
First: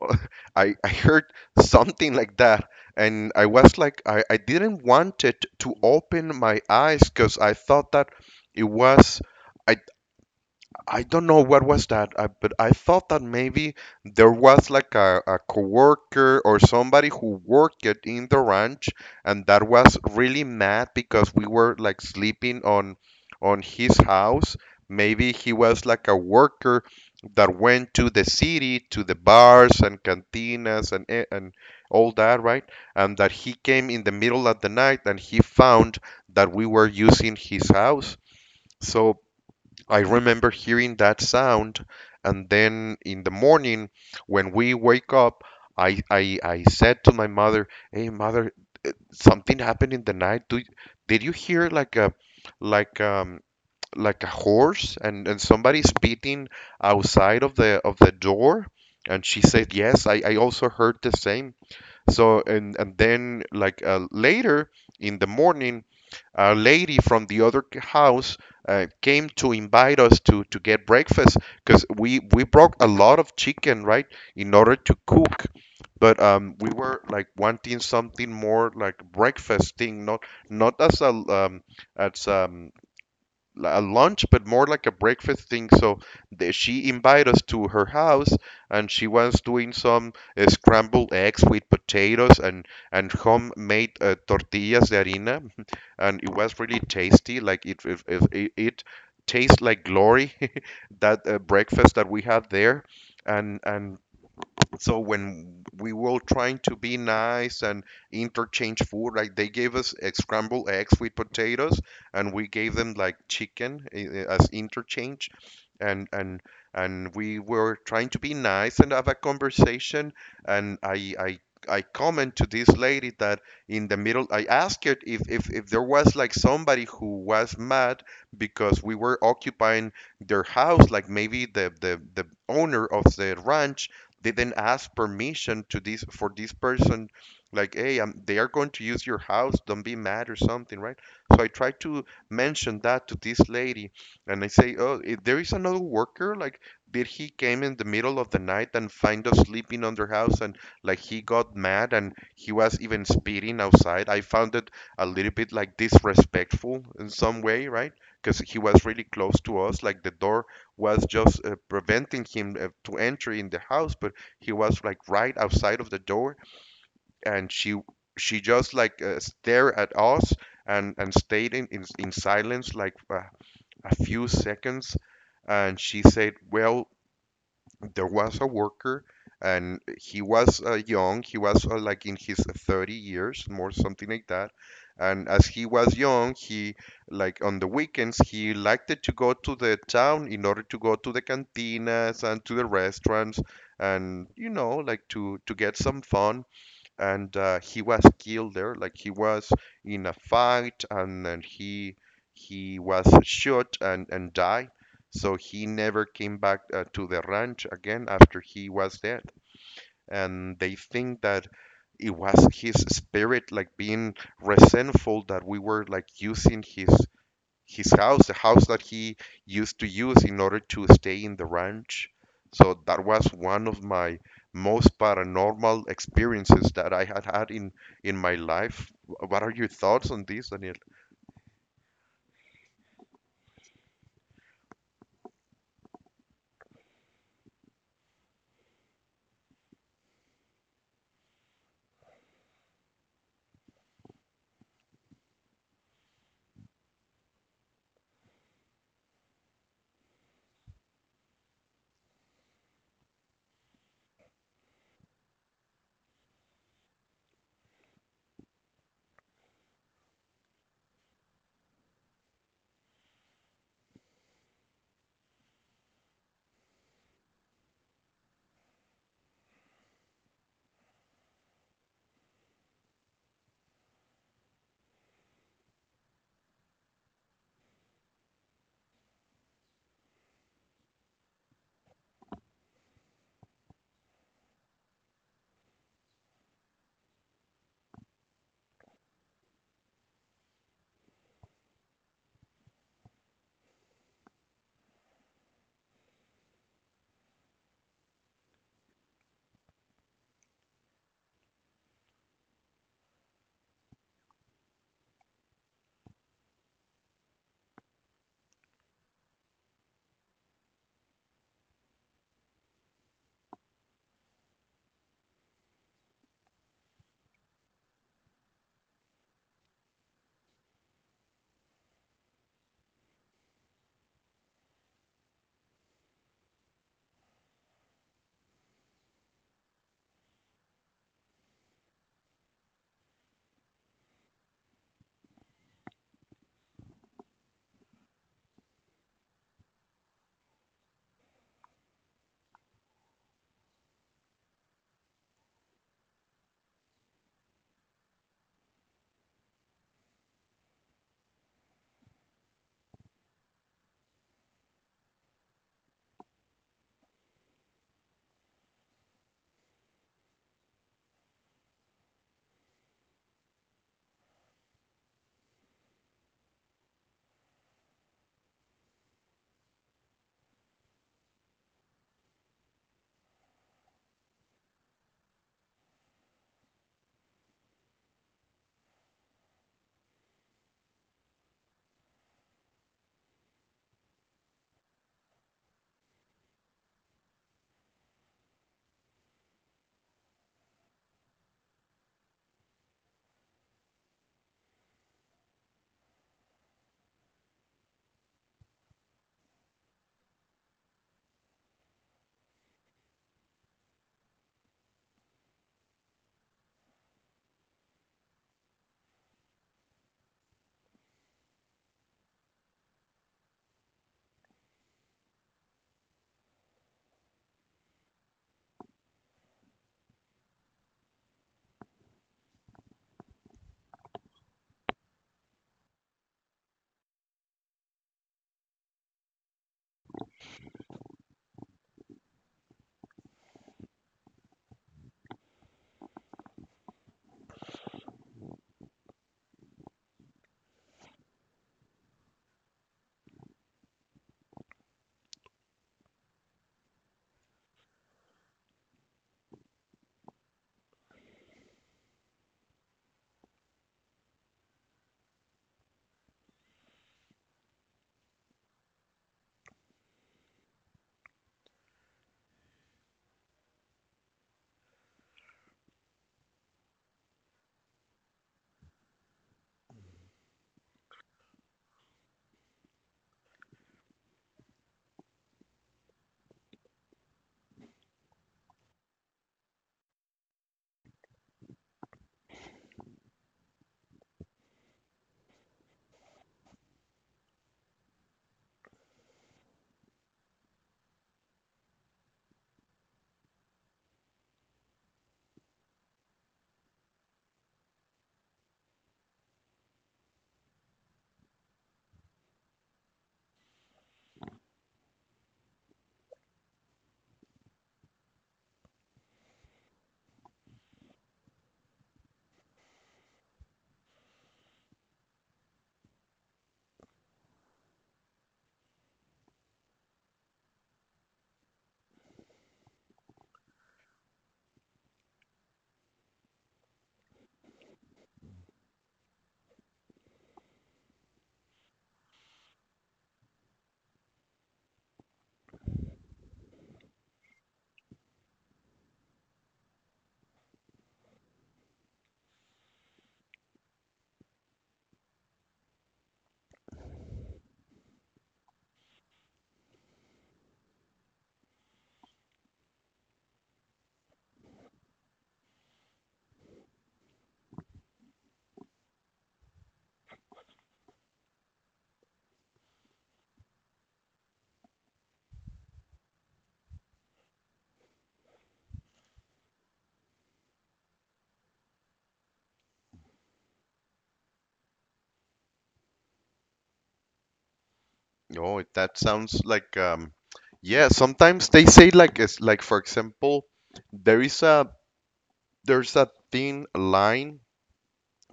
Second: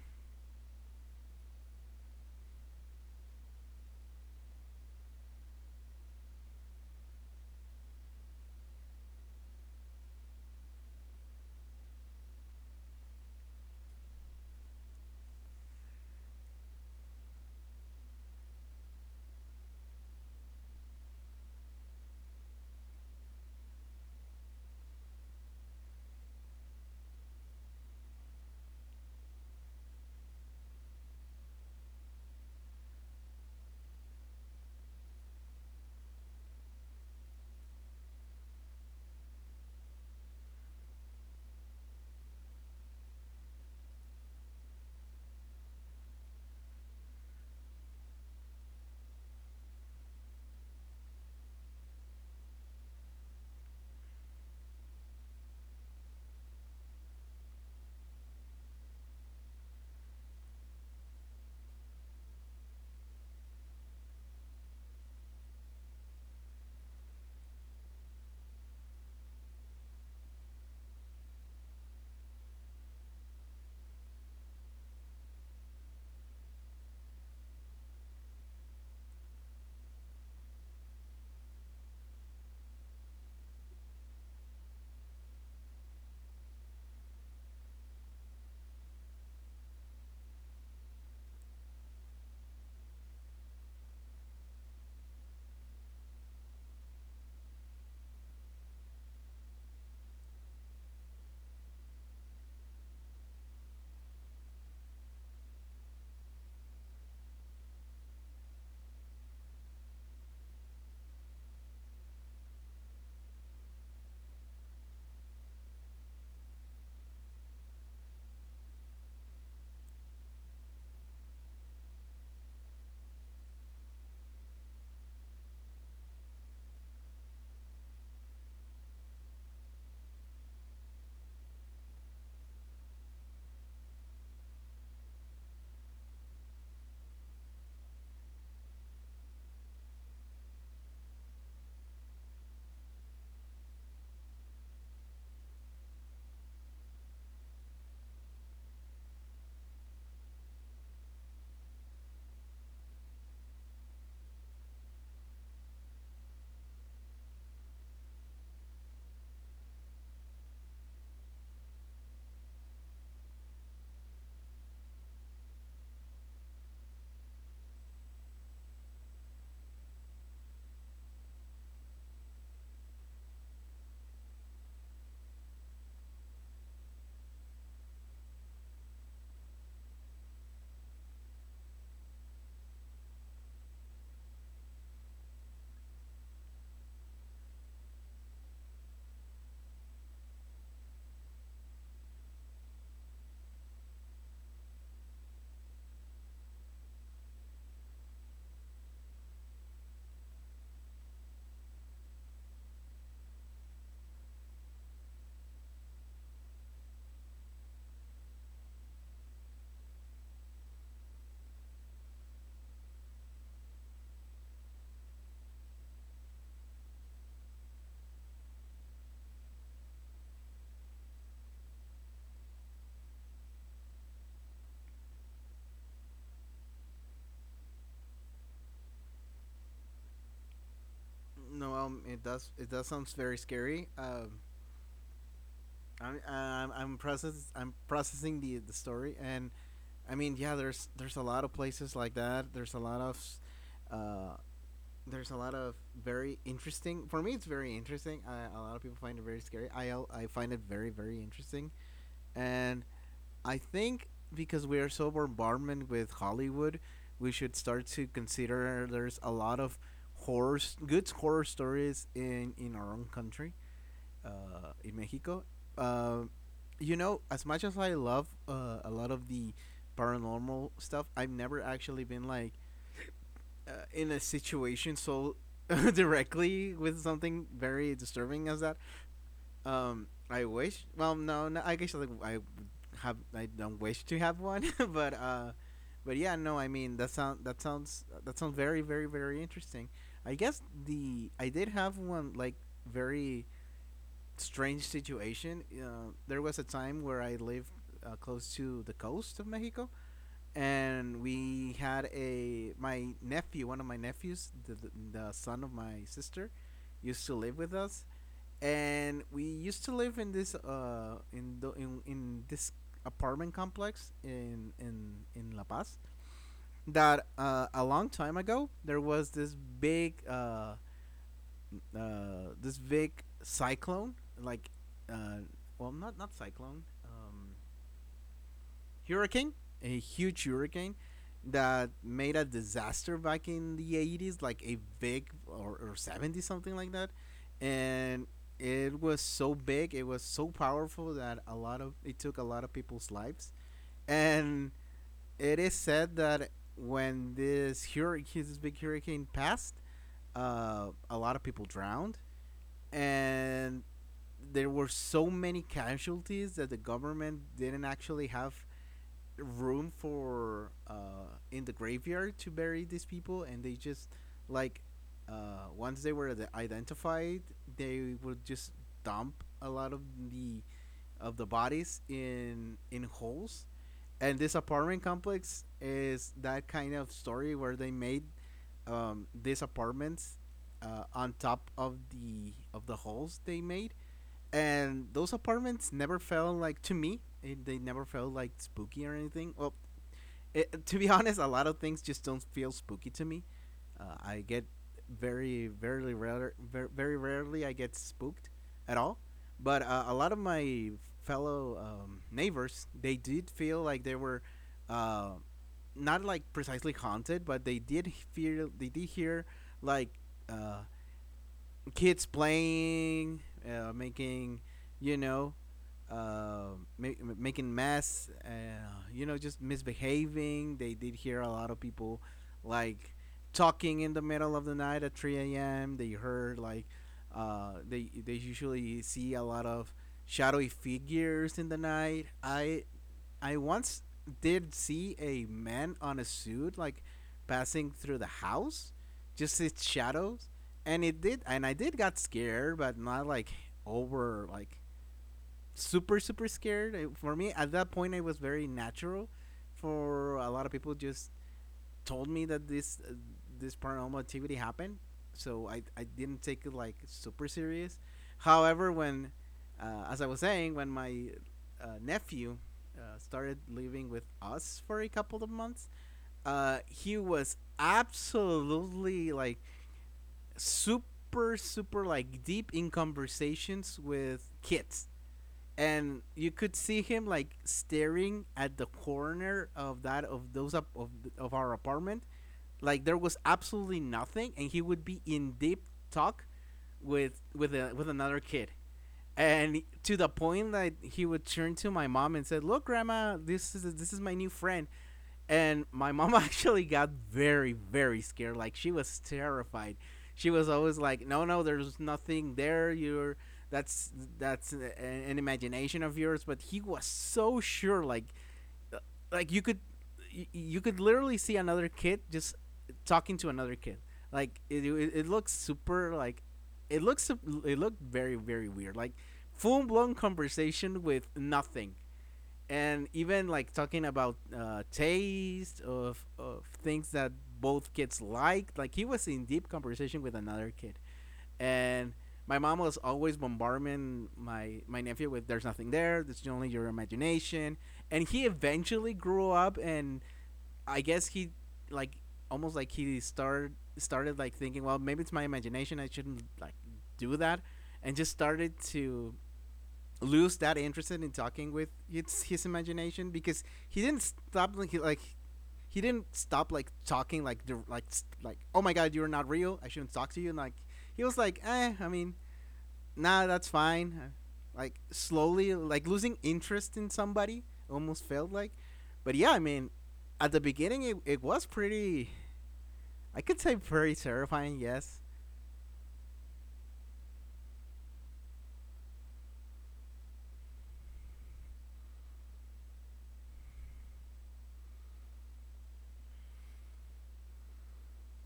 I heard something like that, and I was like, I didn't want it to open my eyes because I thought that it was. I I don't know what was that, but I thought that maybe there was like a coworker or somebody who worked it in the ranch, and that was really mad because we were like sleeping on his house. Maybe he was like a worker that went to the city, to the bars and cantinas and and all that, right? And that he came in the middle of the night and he found that we were using his house. So I remember hearing that sound, and then in the morning, when we wake up, I said to my mother, "Hey, mother, something happened in the night. Did you hear like a like like a horse and somebody spitting outside of the door?" And she said, "Yes, I also heard the same." So and and then, later in the morning, a lady from the other house, came to invite us to get breakfast, because we broke a lot of chicken, right, in order to cook, but we were like wanting something more like breakfast thing, not as a lunch, but more like a breakfast thing. So she invited us to her house, and she was doing some scrambled eggs with potatoes and homemade tortillas de harina, and it was really tasty. Like it tastes like glory that breakfast that we had there. And so when we were trying to be nice and interchange food, like they gave us, scrambled eggs with potatoes, and we gave them like chicken, as interchange. And we were trying to be nice and have a conversation, and I. I comment to this lady that in the middle, I asked her if there was like somebody who was mad because we were occupying their house, like maybe the owner of the ranch they then ask permission to this for this person like hey I'm, they are going to use your house, don't be mad or something, right? So I try to mention that to this lady, and I say, oh, if there is another worker like did he came in the middle of the night and find us sleeping on their house and like he got mad and he was even speeding outside. I found it a little bit like disrespectful in some way, right? Because he was really close to us like the door was just preventing him to enter in the house, but he was like right outside of the door, and she just like stared at us and stayed in silence like a few seconds, and she said, "Well, there was a worker and he was young, he was like in his 30 years more something like that, and as he was young he like on the weekends he liked it to go to the town in order to go to the cantinas and to the restaurants and you know like to get some fun and he was killed there. Like he was in a fight, and then he was shot and died. So he never came back to the ranch again after he was dead. And they think that it was his spirit, like being resentful that we were like using his house, the house that he used to use in order to stay in the ranch. So that was one of my most paranormal experiences that I had had in my life. What are your thoughts on this, Daniel?
No. It does. It does sounds very scary. I'm processing the story, and I mean, yeah, there's a lot of places like that. There's a lot of uh, there's a lot of very interesting. For me, it's very interesting. A lot of people find it very scary. I find it very interesting, and I think because we are so bombarded with Hollywood, we should start to consider there's a lot of good horror stories in our own country in Mexico. Uh, you know, as much as I love a lot of the paranormal stuff, I've never actually been like in a situation so directly with something very disturbing as that. I wish. Well, no, no, I guess like I have. I don't wish to have one, but yeah, no. I mean, that sounds that sounds very interesting. I guess the I did have one like very strange situation. There was a time where I lived close to the coast of Mexico, and we had a my nephew, one of my nephews, the, the son of my sister, used to live with us, and we used to live in this in in this apartment complex in in La Paz. That a long time ago there was this big this Vic cyclone, like, uh, well, not cyclone, hurricane, a huge hurricane that made a disaster back in the 80s, like a big or 70 something like that, and it was so big, it was so powerful that a lot of it took a lot of people's lives, and it is said that when this hurricane, this big hurricane passed, a lot of people drowned, and there were so many casualties that the government didn't actually have room for in the graveyard to bury these people, and they just like once they were identified, they would just dump a lot the of the bodies in holes. And this apartment complex is that kind of story where they made these apartments on top of the holes they made, and those apartments never felt like to me they never felt like spooky or anything. Well, to be honest, a lot of things just don't feel spooky to me. I get very rarely I get spooked at all. But a lot of my fellow neighbors, they did feel like they were uh, not like precisely haunted, but they did feel they did hear like uh, kids playing, making, you know, uh, ma- making mess, you know, just misbehaving. They did hear a lot of people like talking in the middle of the night at 3 a.m. They heard like they usually see a lot of shadowy figures in the night. I once did see a man on a suit like passing through the house, just its shadows, and I did got scared, but not like over like super scared. For me, at that point, I was very natural. For a lot of people, just told me that this this paranormal activity happened, so I didn't take it like super serious. However, when as I was saying, when my nephew started living with us for a couple of months, he was absolutely like super like deep in conversations with kids, and you could see him like staring at the corner of that of those of our apartment, like there was absolutely nothing, and he would be in deep talk with with another kid, and to the point that he would turn to my mom and said, "Look, grandma, this is my new friend." And my mom actually got very scared. Like she was terrified. She was always like, "No, no, there's nothing there. You're that's that's an imagination of yours." But he was so sure, uh, like you could literally see another kid just talking to another kid. Like it looks super like it looks it looked very weird, like full blown conversation with nothing, and even like talking about taste of things that both kids liked. Like he was in deep conversation with another kid, and my mom was always bombarding my nephew with, "There's nothing there. It's only your imagination." And he eventually grew up, and I guess he like almost like he started like thinking, well, maybe it's my imagination. I shouldn't like do that, and just started to lose that interest in talking with his imagination, because he didn't stop like he didn't stop like talking like the like oh my god, you're not real, I shouldn't talk to you, and like he was like, eh, I mean, nah, that's fine. Like slowly like losing interest in somebody almost felt like. But yeah, I mean, at the beginning it was pretty, I could say pretty terrifying, yes.
Oh, that sounds like yeah. Sometimes they say like it's like, for example, there is a there's a thin line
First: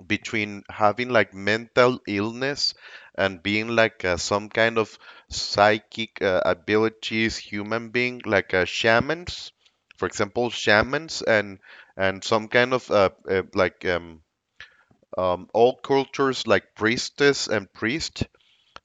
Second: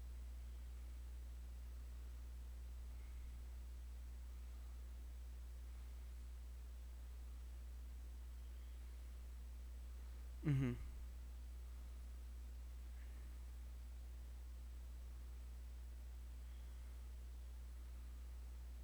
between having like mental illness and being like some kind of psychic abilities human being like shamans, for example,
Mm-hmm.
shamans and some kind of like all cultures like priestess and priest,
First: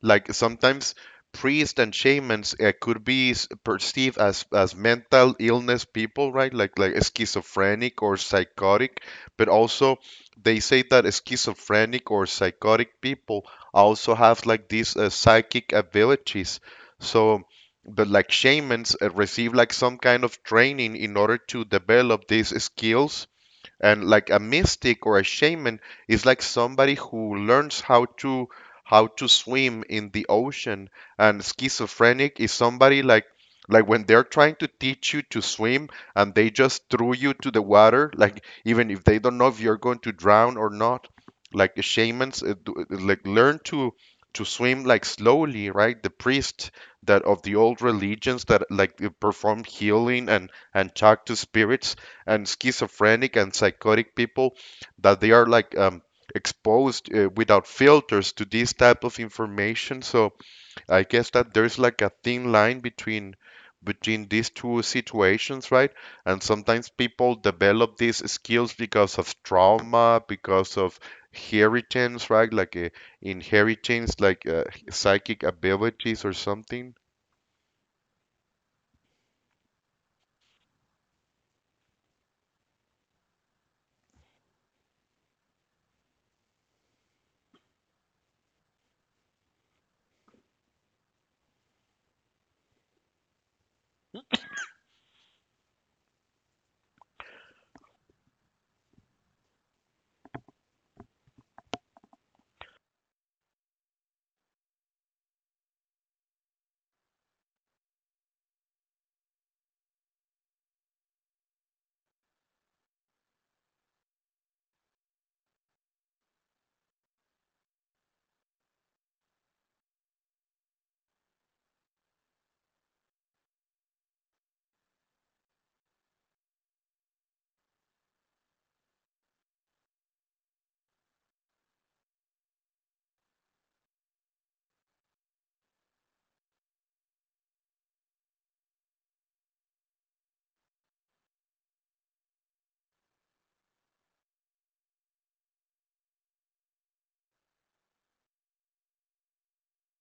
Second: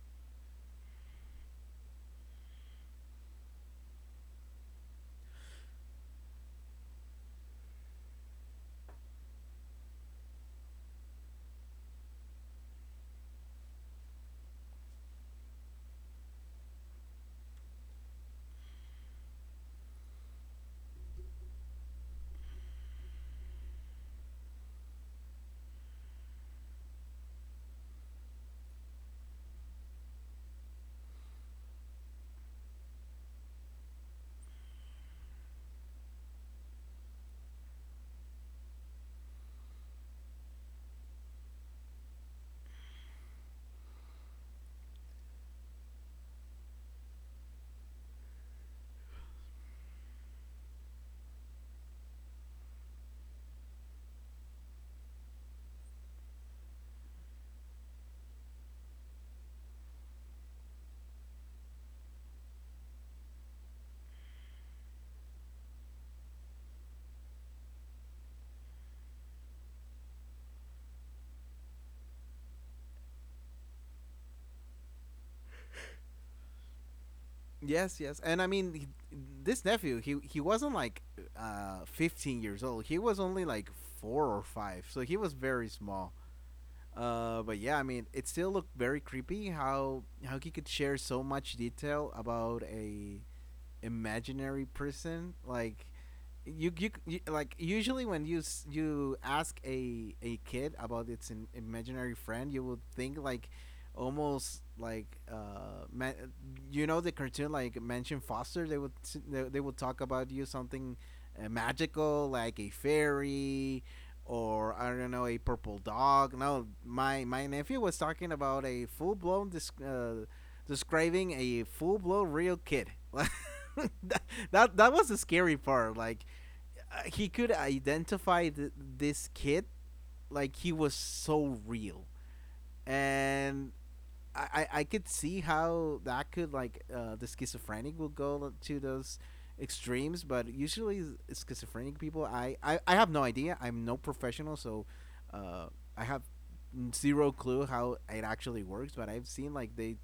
like sometimes priests and shamans could be s- perceived as mental illness people, right? Like schizophrenic or psychotic, but also they say that schizophrenic or psychotic people also have like these psychic abilities. So, but like shamans receive like some kind of training in order to develop these skills, and like a mystic or a shaman is like somebody who learns how to swim in the ocean, and schizophrenic is somebody like when they're trying to teach you to swim and they just threw you to the water like even if they don't know if you're going to drown or not. Like shamans do- like learn to swim like slowly, right? The priest that of the old religions that like perform healing and talk to spirits, and schizophrenic and psychotic people that they are like exposed without filters to this type of information. So I guess that there's like a thin line between between these two situations, right? And sometimes people develop these skills because of trauma, because of inheritance, right? Like inheritance, like psychic abilities or something.
Yes, yes, and I mean he, this nephew, he wasn't like 15 years old. He was only like four or five, so he was very small. But yeah, I mean, it still looked very creepy how he could share so much detail about a imaginary person. Like you like usually when you you ask a kid about its imaginary friend, you would think like almost like man, you know, the cartoon like mention foster, they would they would talk about you something magical like a fairy or I don't know, a purple dog. No, my nephew was talking about a describing a full blown real kid. That, that was the scary part. Like he could identify this kid. Like he was so real, and I could see how that could like the schizophrenic will go to those extremes. But usually schizophrenic people, I have no idea. I'm no professional, so uh, I have zero clue how it actually works. But I've seen like they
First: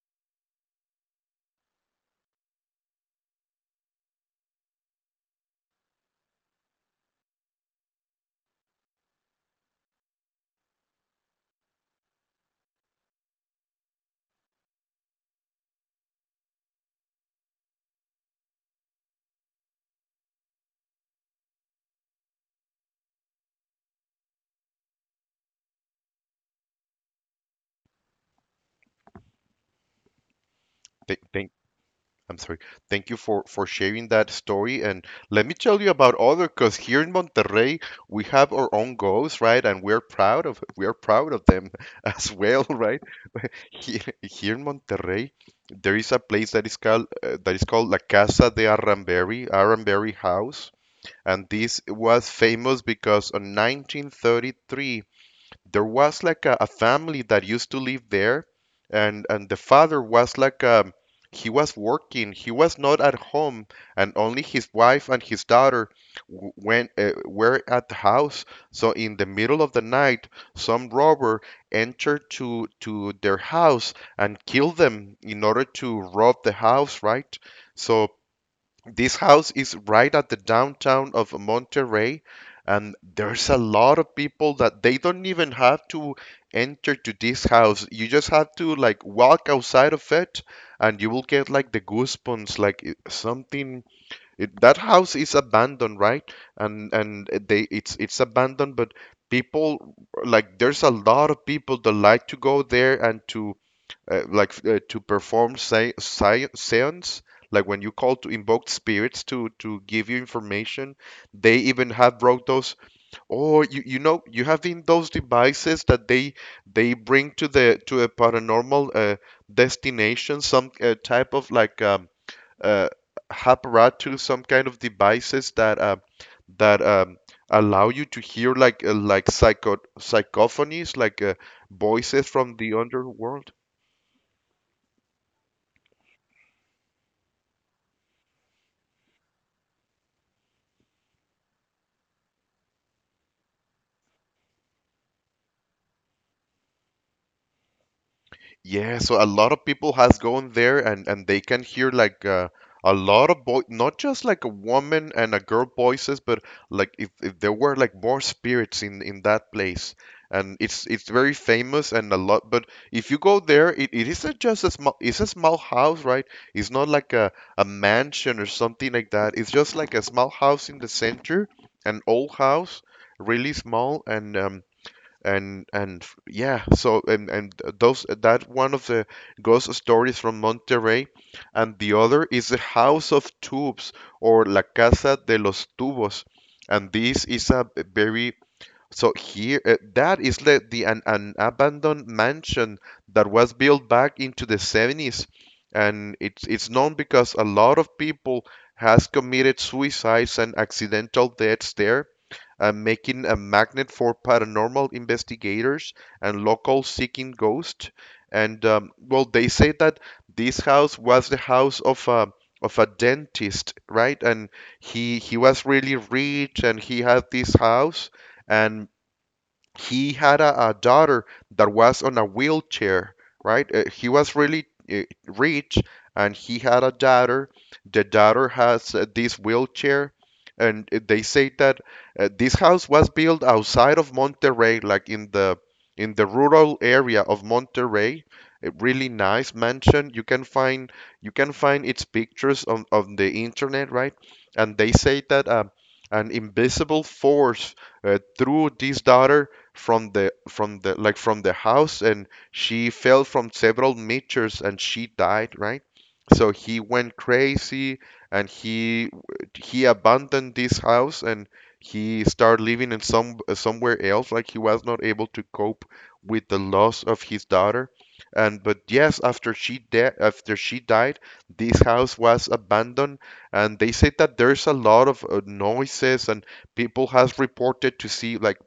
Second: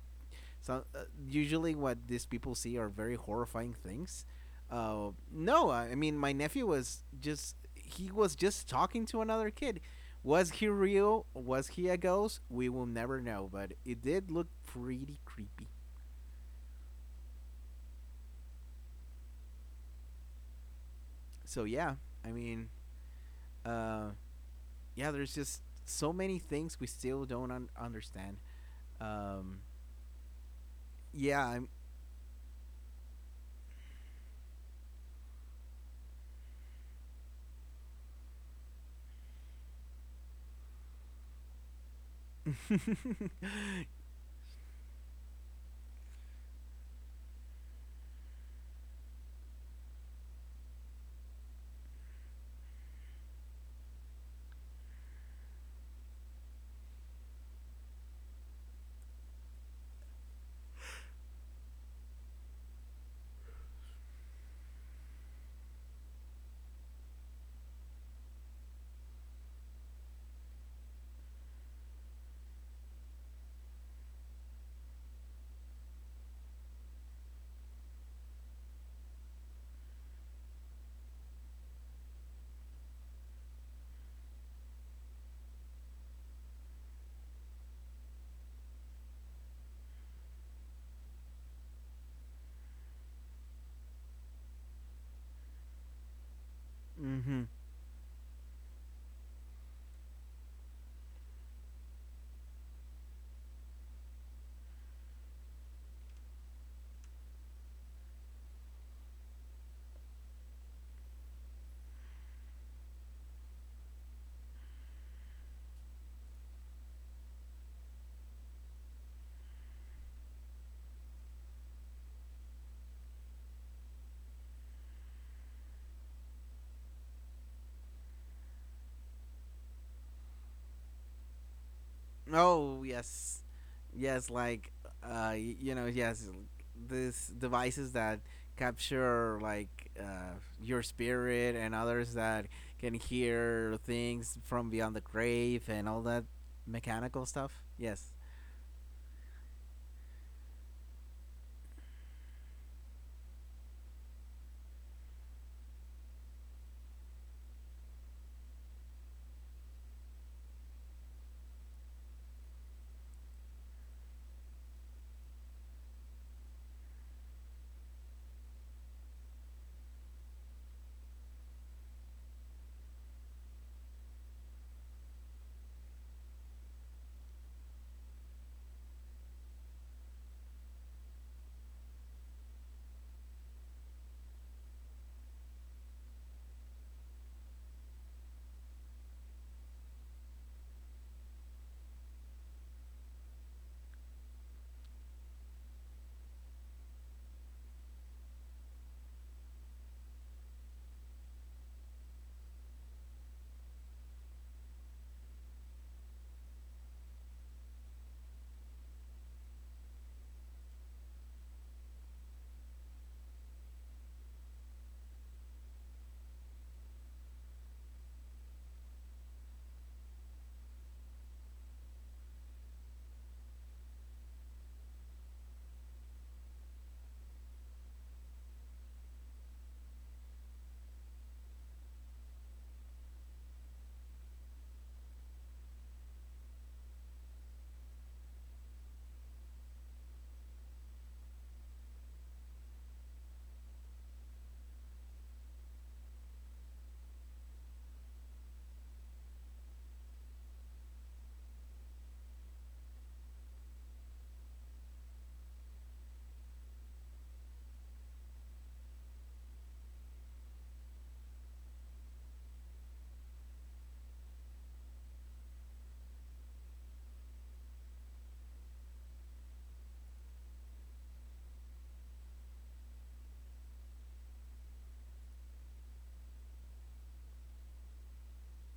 so usually, what these people see are very horrifying things. No, I mean my nephew was just he was just talking to another kid. Was he real? Was he a ghost? We will never know, but it did look pretty creepy. So yeah, I mean, uh, yeah, there's just so many things we still don't un- understand. Um,
Th-
yeah,
Thank,
I'm.
I'm sorry. Thank you for sharing that story. And let me tell you about other, because here in Monterrey we have our own goals, right? And we're proud of we are proud of them as well, right? Here, here in Monterrey, there is a place that is called La Casa de Arramberi, Arramberi House, and this was famous because in 1933 there was like a family that used to live there, and the father was like he was working, he was not at home, and only his wife and his daughter w- went were at the house. So in the middle of the night some robber entered to their house and killed them in order to rob the house, right? So this house is right at the downtown of Monterrey, and there's a lot of people that they don't even have to enter to this house. You just have to like walk outside of it, and you will get like the goosebumps, like it- something. It, that house is abandoned, right? And
Mm-hmm.
they it's abandoned, but people like there's a lot of people that like to go there and to like to perform se- se- seance, like when you call to invoke spirits to give you information. They even have brought those, or you know you have in those devices that they bring to the to a paranormal destination, some type of like uh, apparatus, some kind of devices that that allow you to hear like psycho psychophonies, like voices from the
Oh yes,
underworld.
yes. Like you know, yes. These devices that capture like your spirit and others that can hear things from beyond the grave and all that mechanical stuff. Yes.
Yeah, so a lot of people has gone there and they can hear like a lot of boy, not just like a woman and a girl voices, but like if there were like more spirits in that place. And it's very famous and a lot, but if you go there, it isn't just a small it's a small house, right? It's not like a mansion or something like that. It's just like a small house in the center, an old house, really small, and yeah. So and those that one of the ghost stories from Monterrey, and the other is the House of Tubes, or La Casa de los Tubos, and this is a very so here, that is like the an abandoned mansion that was built back into the 70s, and it's known because a lot of people has committed suicides and accidental deaths there, making a magnet for paranormal investigators and local seeking ghosts. And well, they say that this house was the house of a dentist, right? And he was really rich, and he had this house, and he had a daughter that was on a wheelchair, right? He was really uh, rich, and he had a daughter. The daughter has this wheelchair, and they say that this house was built outside of Monterrey, like in the rural area of Monterrey. A really nice mansion. You can find its pictures on the internet, right? And they say that. An invisible force threw this daughter from the like from the house, and she fell from several meters and she died, right? So he went crazy, and he abandoned this house, and he started living in some somewhere else, like he was not able to cope with the loss of his daughter. And but yes, after she de- after she died, this house was abandoned, and they said that there's a lot of noises, and people has reported to see like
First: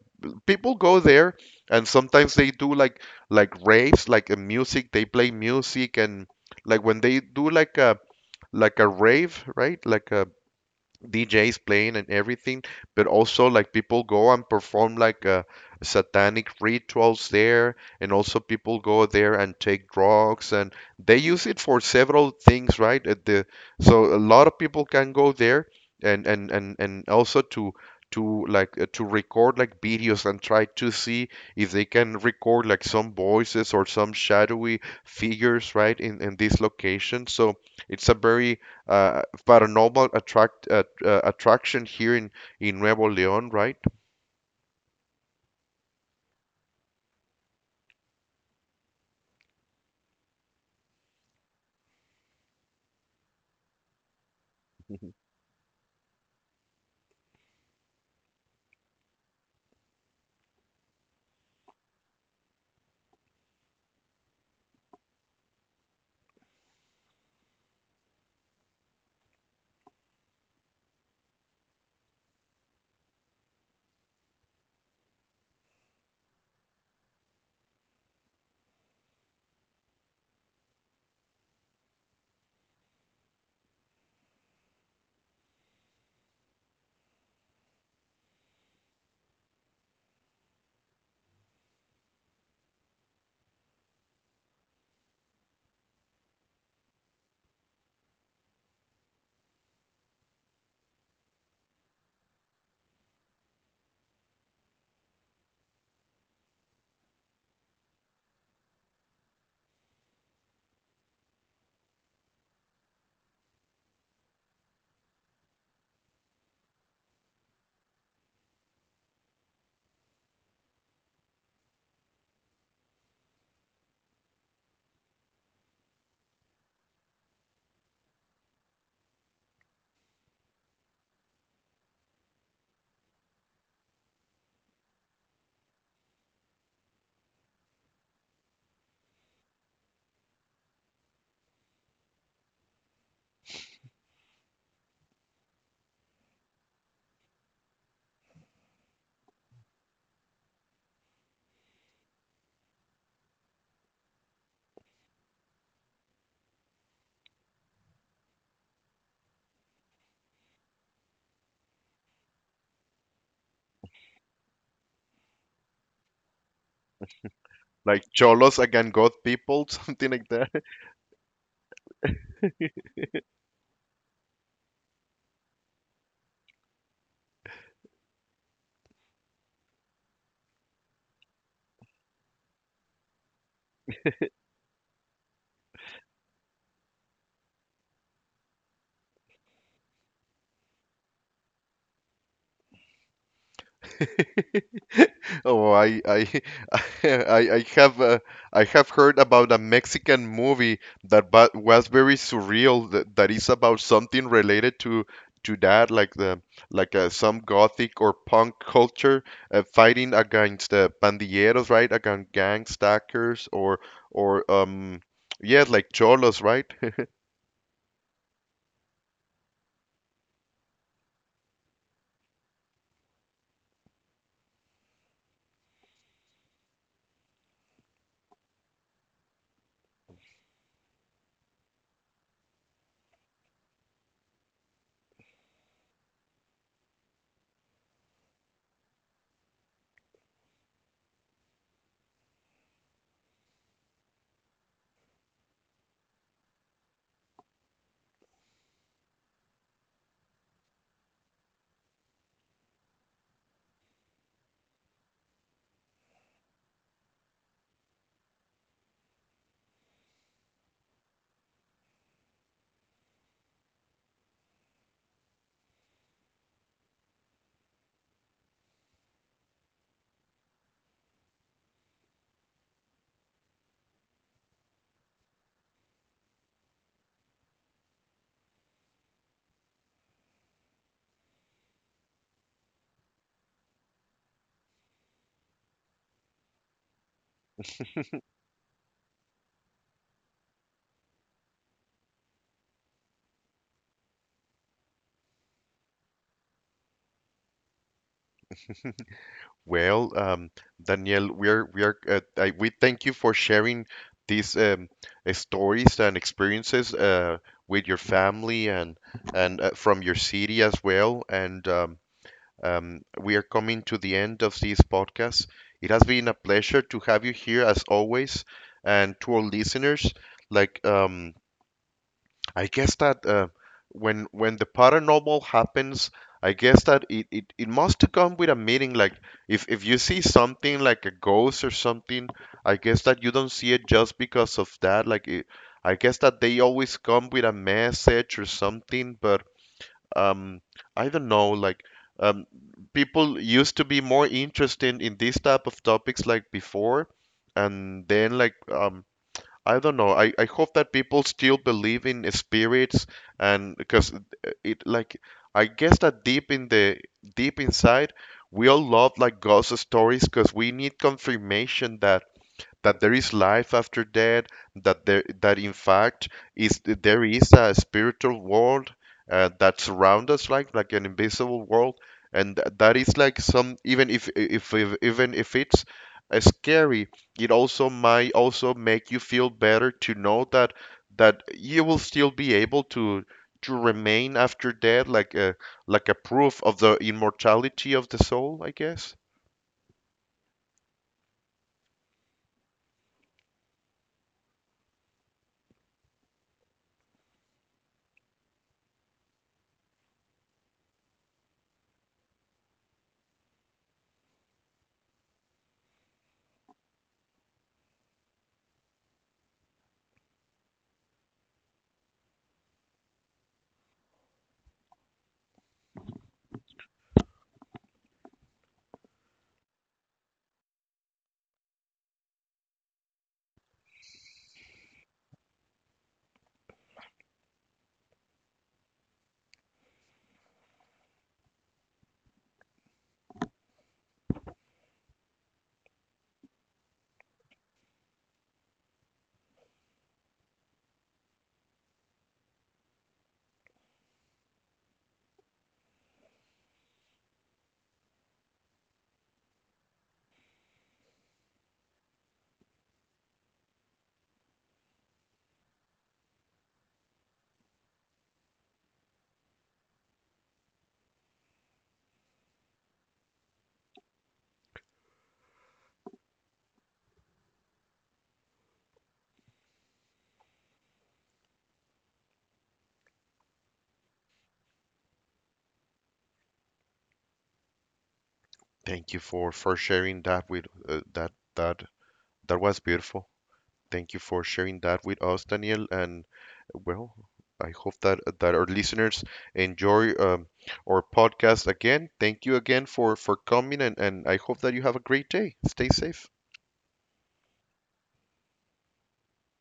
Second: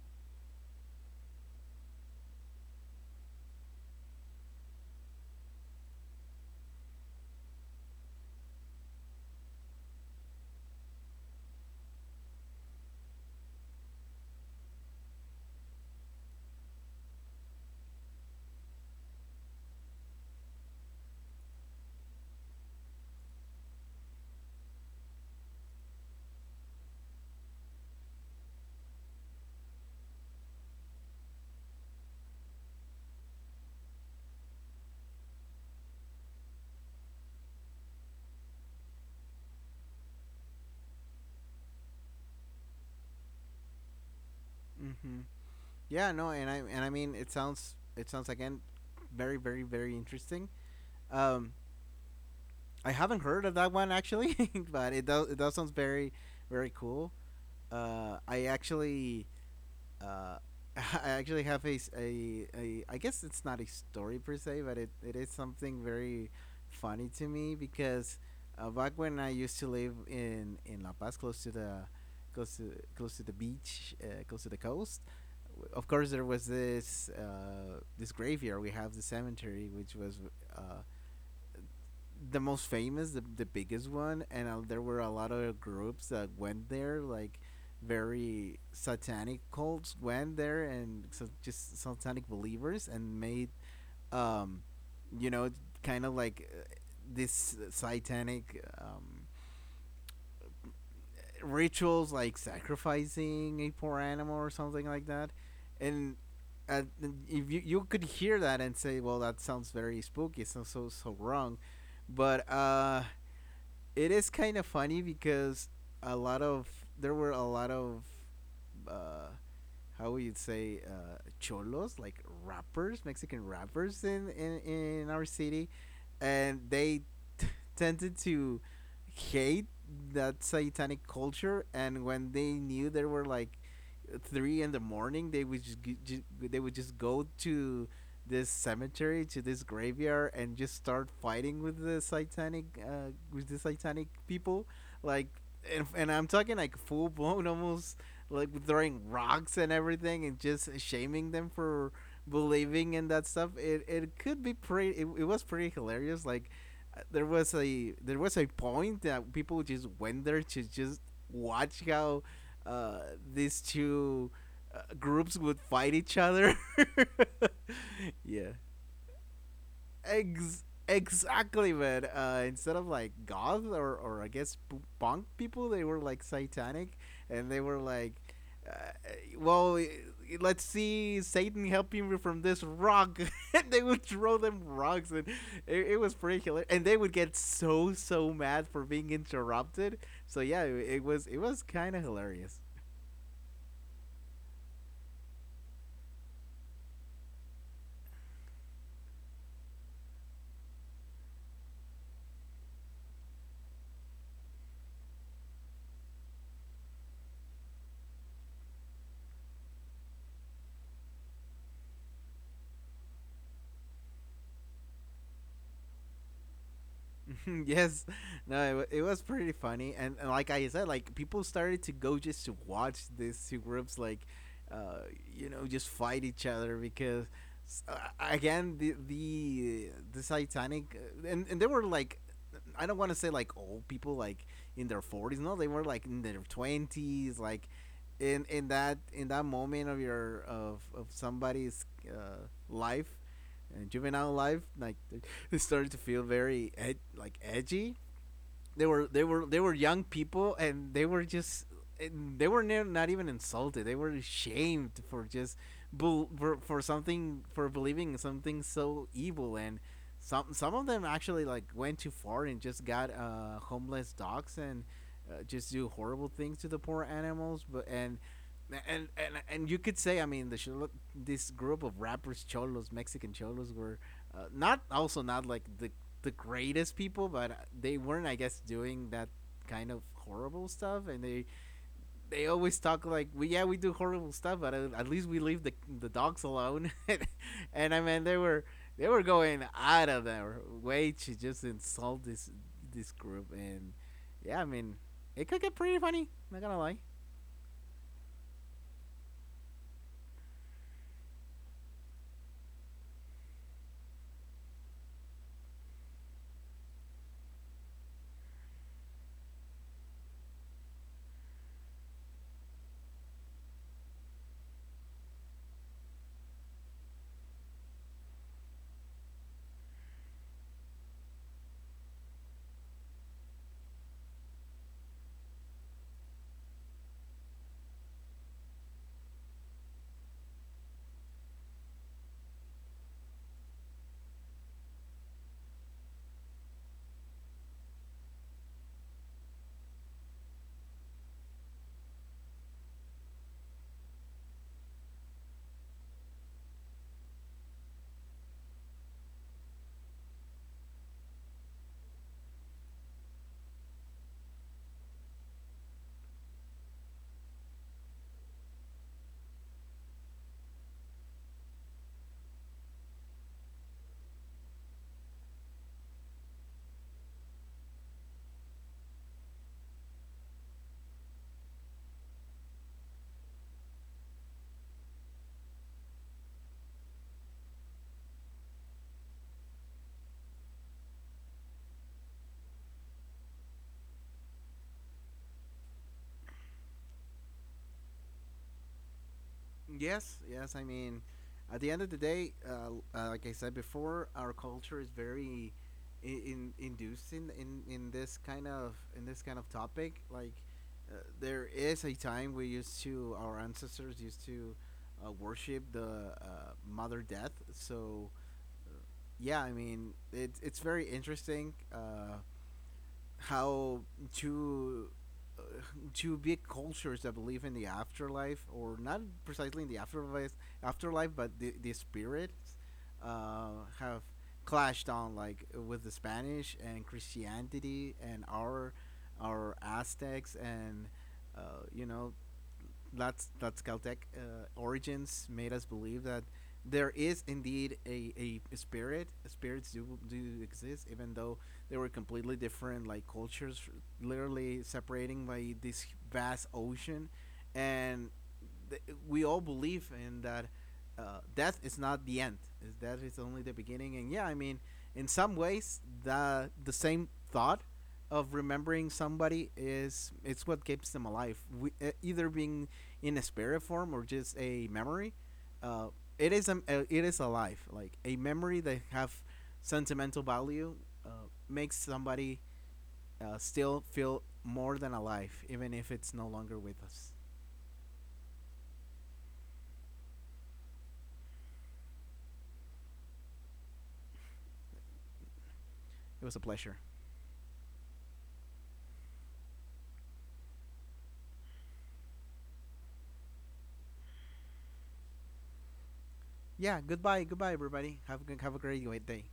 people go there, and sometimes they do like raves, like a music they play music and like when they do like a rave, right? Like a DJs playing and everything, but also like people go and perform like satanic rituals there, and also people go there and take drugs, and they use it for several things, right? At the so a lot of people can go there, and also to like to record like videos and try to see if they can record like some voices or some shadowy figures, right? In this location. So it's a very paranormal attract attraction here in Nuevo León, right?
Mm-hmm. Yeah. No. And I mean, it sounds again very very interesting. Um, I haven't heard of that one actually, but it does it does sounds very very cool. I actually uh, I actually have a, s- a- I guess it's not a story per se, but it is something very funny to me because back when I used to live in La Paz, close to the close to the beach, close to the coast. Of course, there was this graveyard. We have the cemetery, which was uh, the most famous, the biggest one, and there were a lot of groups that went there, like very satanic cults went there, and so just satanic believers, and made, um, you know, kind of like this satanic rituals, like sacrificing a poor animal or something like that, and. Uh, if you could hear that and say, well, that sounds very spooky, so so wrong, but it is kind of funny because a lot of there were a lot of uh, how would you say cholos like rappers, Mexican rappers in our city, and they t- tended to hate that satanic culture. And when they knew there were like three in the morning, they would they would just go to this cemetery to this graveyard and just start fighting with the satanic people like and I'm talking like full blown almost like throwing rocks and everything and just shaming them for believing in that stuff. It it, could be pretty it was pretty hilarious. Like there was a point that people just went there to just watch how uh, these two groups would fight each other.
Like cholos
Yeah.
against god people, something like
Ex- exactly, man. Instead of like goth or I guess punk people, they were like satanic, and they were like, uh, "Well, let's see Satan helping me from this rock." And they would throw them rocks, and it was pretty hilarious. And they would get so so mad for being interrupted. So yeah, it was kind of hilarious.
oh, I I, I have uh, I have heard about a Mexican movie that ba was very surreal that, that is about something related to that like the like some gothic or punk culture fighting against the pandilleros, right? Against gang stalkers or yes, like cholos, right?
Yes, no, it was pretty funny, and like I said, like people started to go just to watch these two groups, like, uh, you know, just fight each other because, again, the Titanic, and they were like, I don't want to say like old people, like in their forties, no, they were like in their twenties, like, in that moment of your of somebody's life and juvenile life like it started to feel very like edgy. They were young people and they were just not even insulted. They were shamed for just for something for believing something so evil. And some of them actually like went too far and just got homeless dogs and just do horrible things to the poor animals. But and and and, and you could say, I mean this group of rappers cholos Mexican cholos were not like the greatest people, but they weren't, I guess, doing that kind of horrible stuff. And they always talk like, "We yeah, we do horrible stuff, but at least we leave the dogs alone." And I mean, they were going out of their way to just insult this group. And yeah, I mean, it could get pretty funny. Not gonna lie.
Well, Daniel, we are I, we thank you for sharing these stories and experiences with your family and from your city as well. And we are coming to the end of this podcast. It has been a pleasure to have you here as always, and to our listeners, like I guess that when the paranormal happens, I guess that it must come with a meaning. Like if you see something like a ghost or something, I guess that you don't see it just because of that. Like it, I guess that they always come with a message or something. But um, I don't know. Like um, people used to be more interested in these type of topics like before, and then like I don't know. I hope that people still believe in spirits, and because it- like I guess that deep in the deep inside we all love like ghost stories because we need confirmation that that there is life after death, that there that in fact is there is a spiritual world that surrounds us like an invisible world, and th- that is like some even if even if it's scary, it also might also make you feel better to know that that you will still be able to remain after death like a proof of the immortality of the soul, I guess.
Yes, yes. I mean, at the end of the day, like I said before, our culture is very in inducing in this kind of in this kind of topic. Like, there is a time we used to our ancestors used to worship the mother death. So, yeah, I mean, it's very interesting. How two uh, two big cultures that believe in the afterlife or not precisely in the afterlife but the spirits have clashed on like with the Spanish and Christianity and our Aztecs and you know that's Caltech origins made us believe that there is indeed a spirits do exist even though they were completely different like cultures literally separating by this vast ocean and th- we all believe in that death is not the end. Is that is only the beginning. And yeah, I mean, in some ways, the same thought of remembering somebody is it's what keeps them alive. We, either being in a spirit form or just a memory. Uh, it is alive. Like a memory that have sentimental value makes somebody still feel more than alive, even if it's no longer with us.
Thank you for sharing that with that that That was beautiful. Thank you for sharing that with us, Daniel. And
It was a pleasure.
well, I hope that that our listeners enjoy our podcast again. Thank you again for coming, and I hope that you have a great day. Stay safe.
Yeah, goodbye, goodbye, everybody. Have a good, have a great day.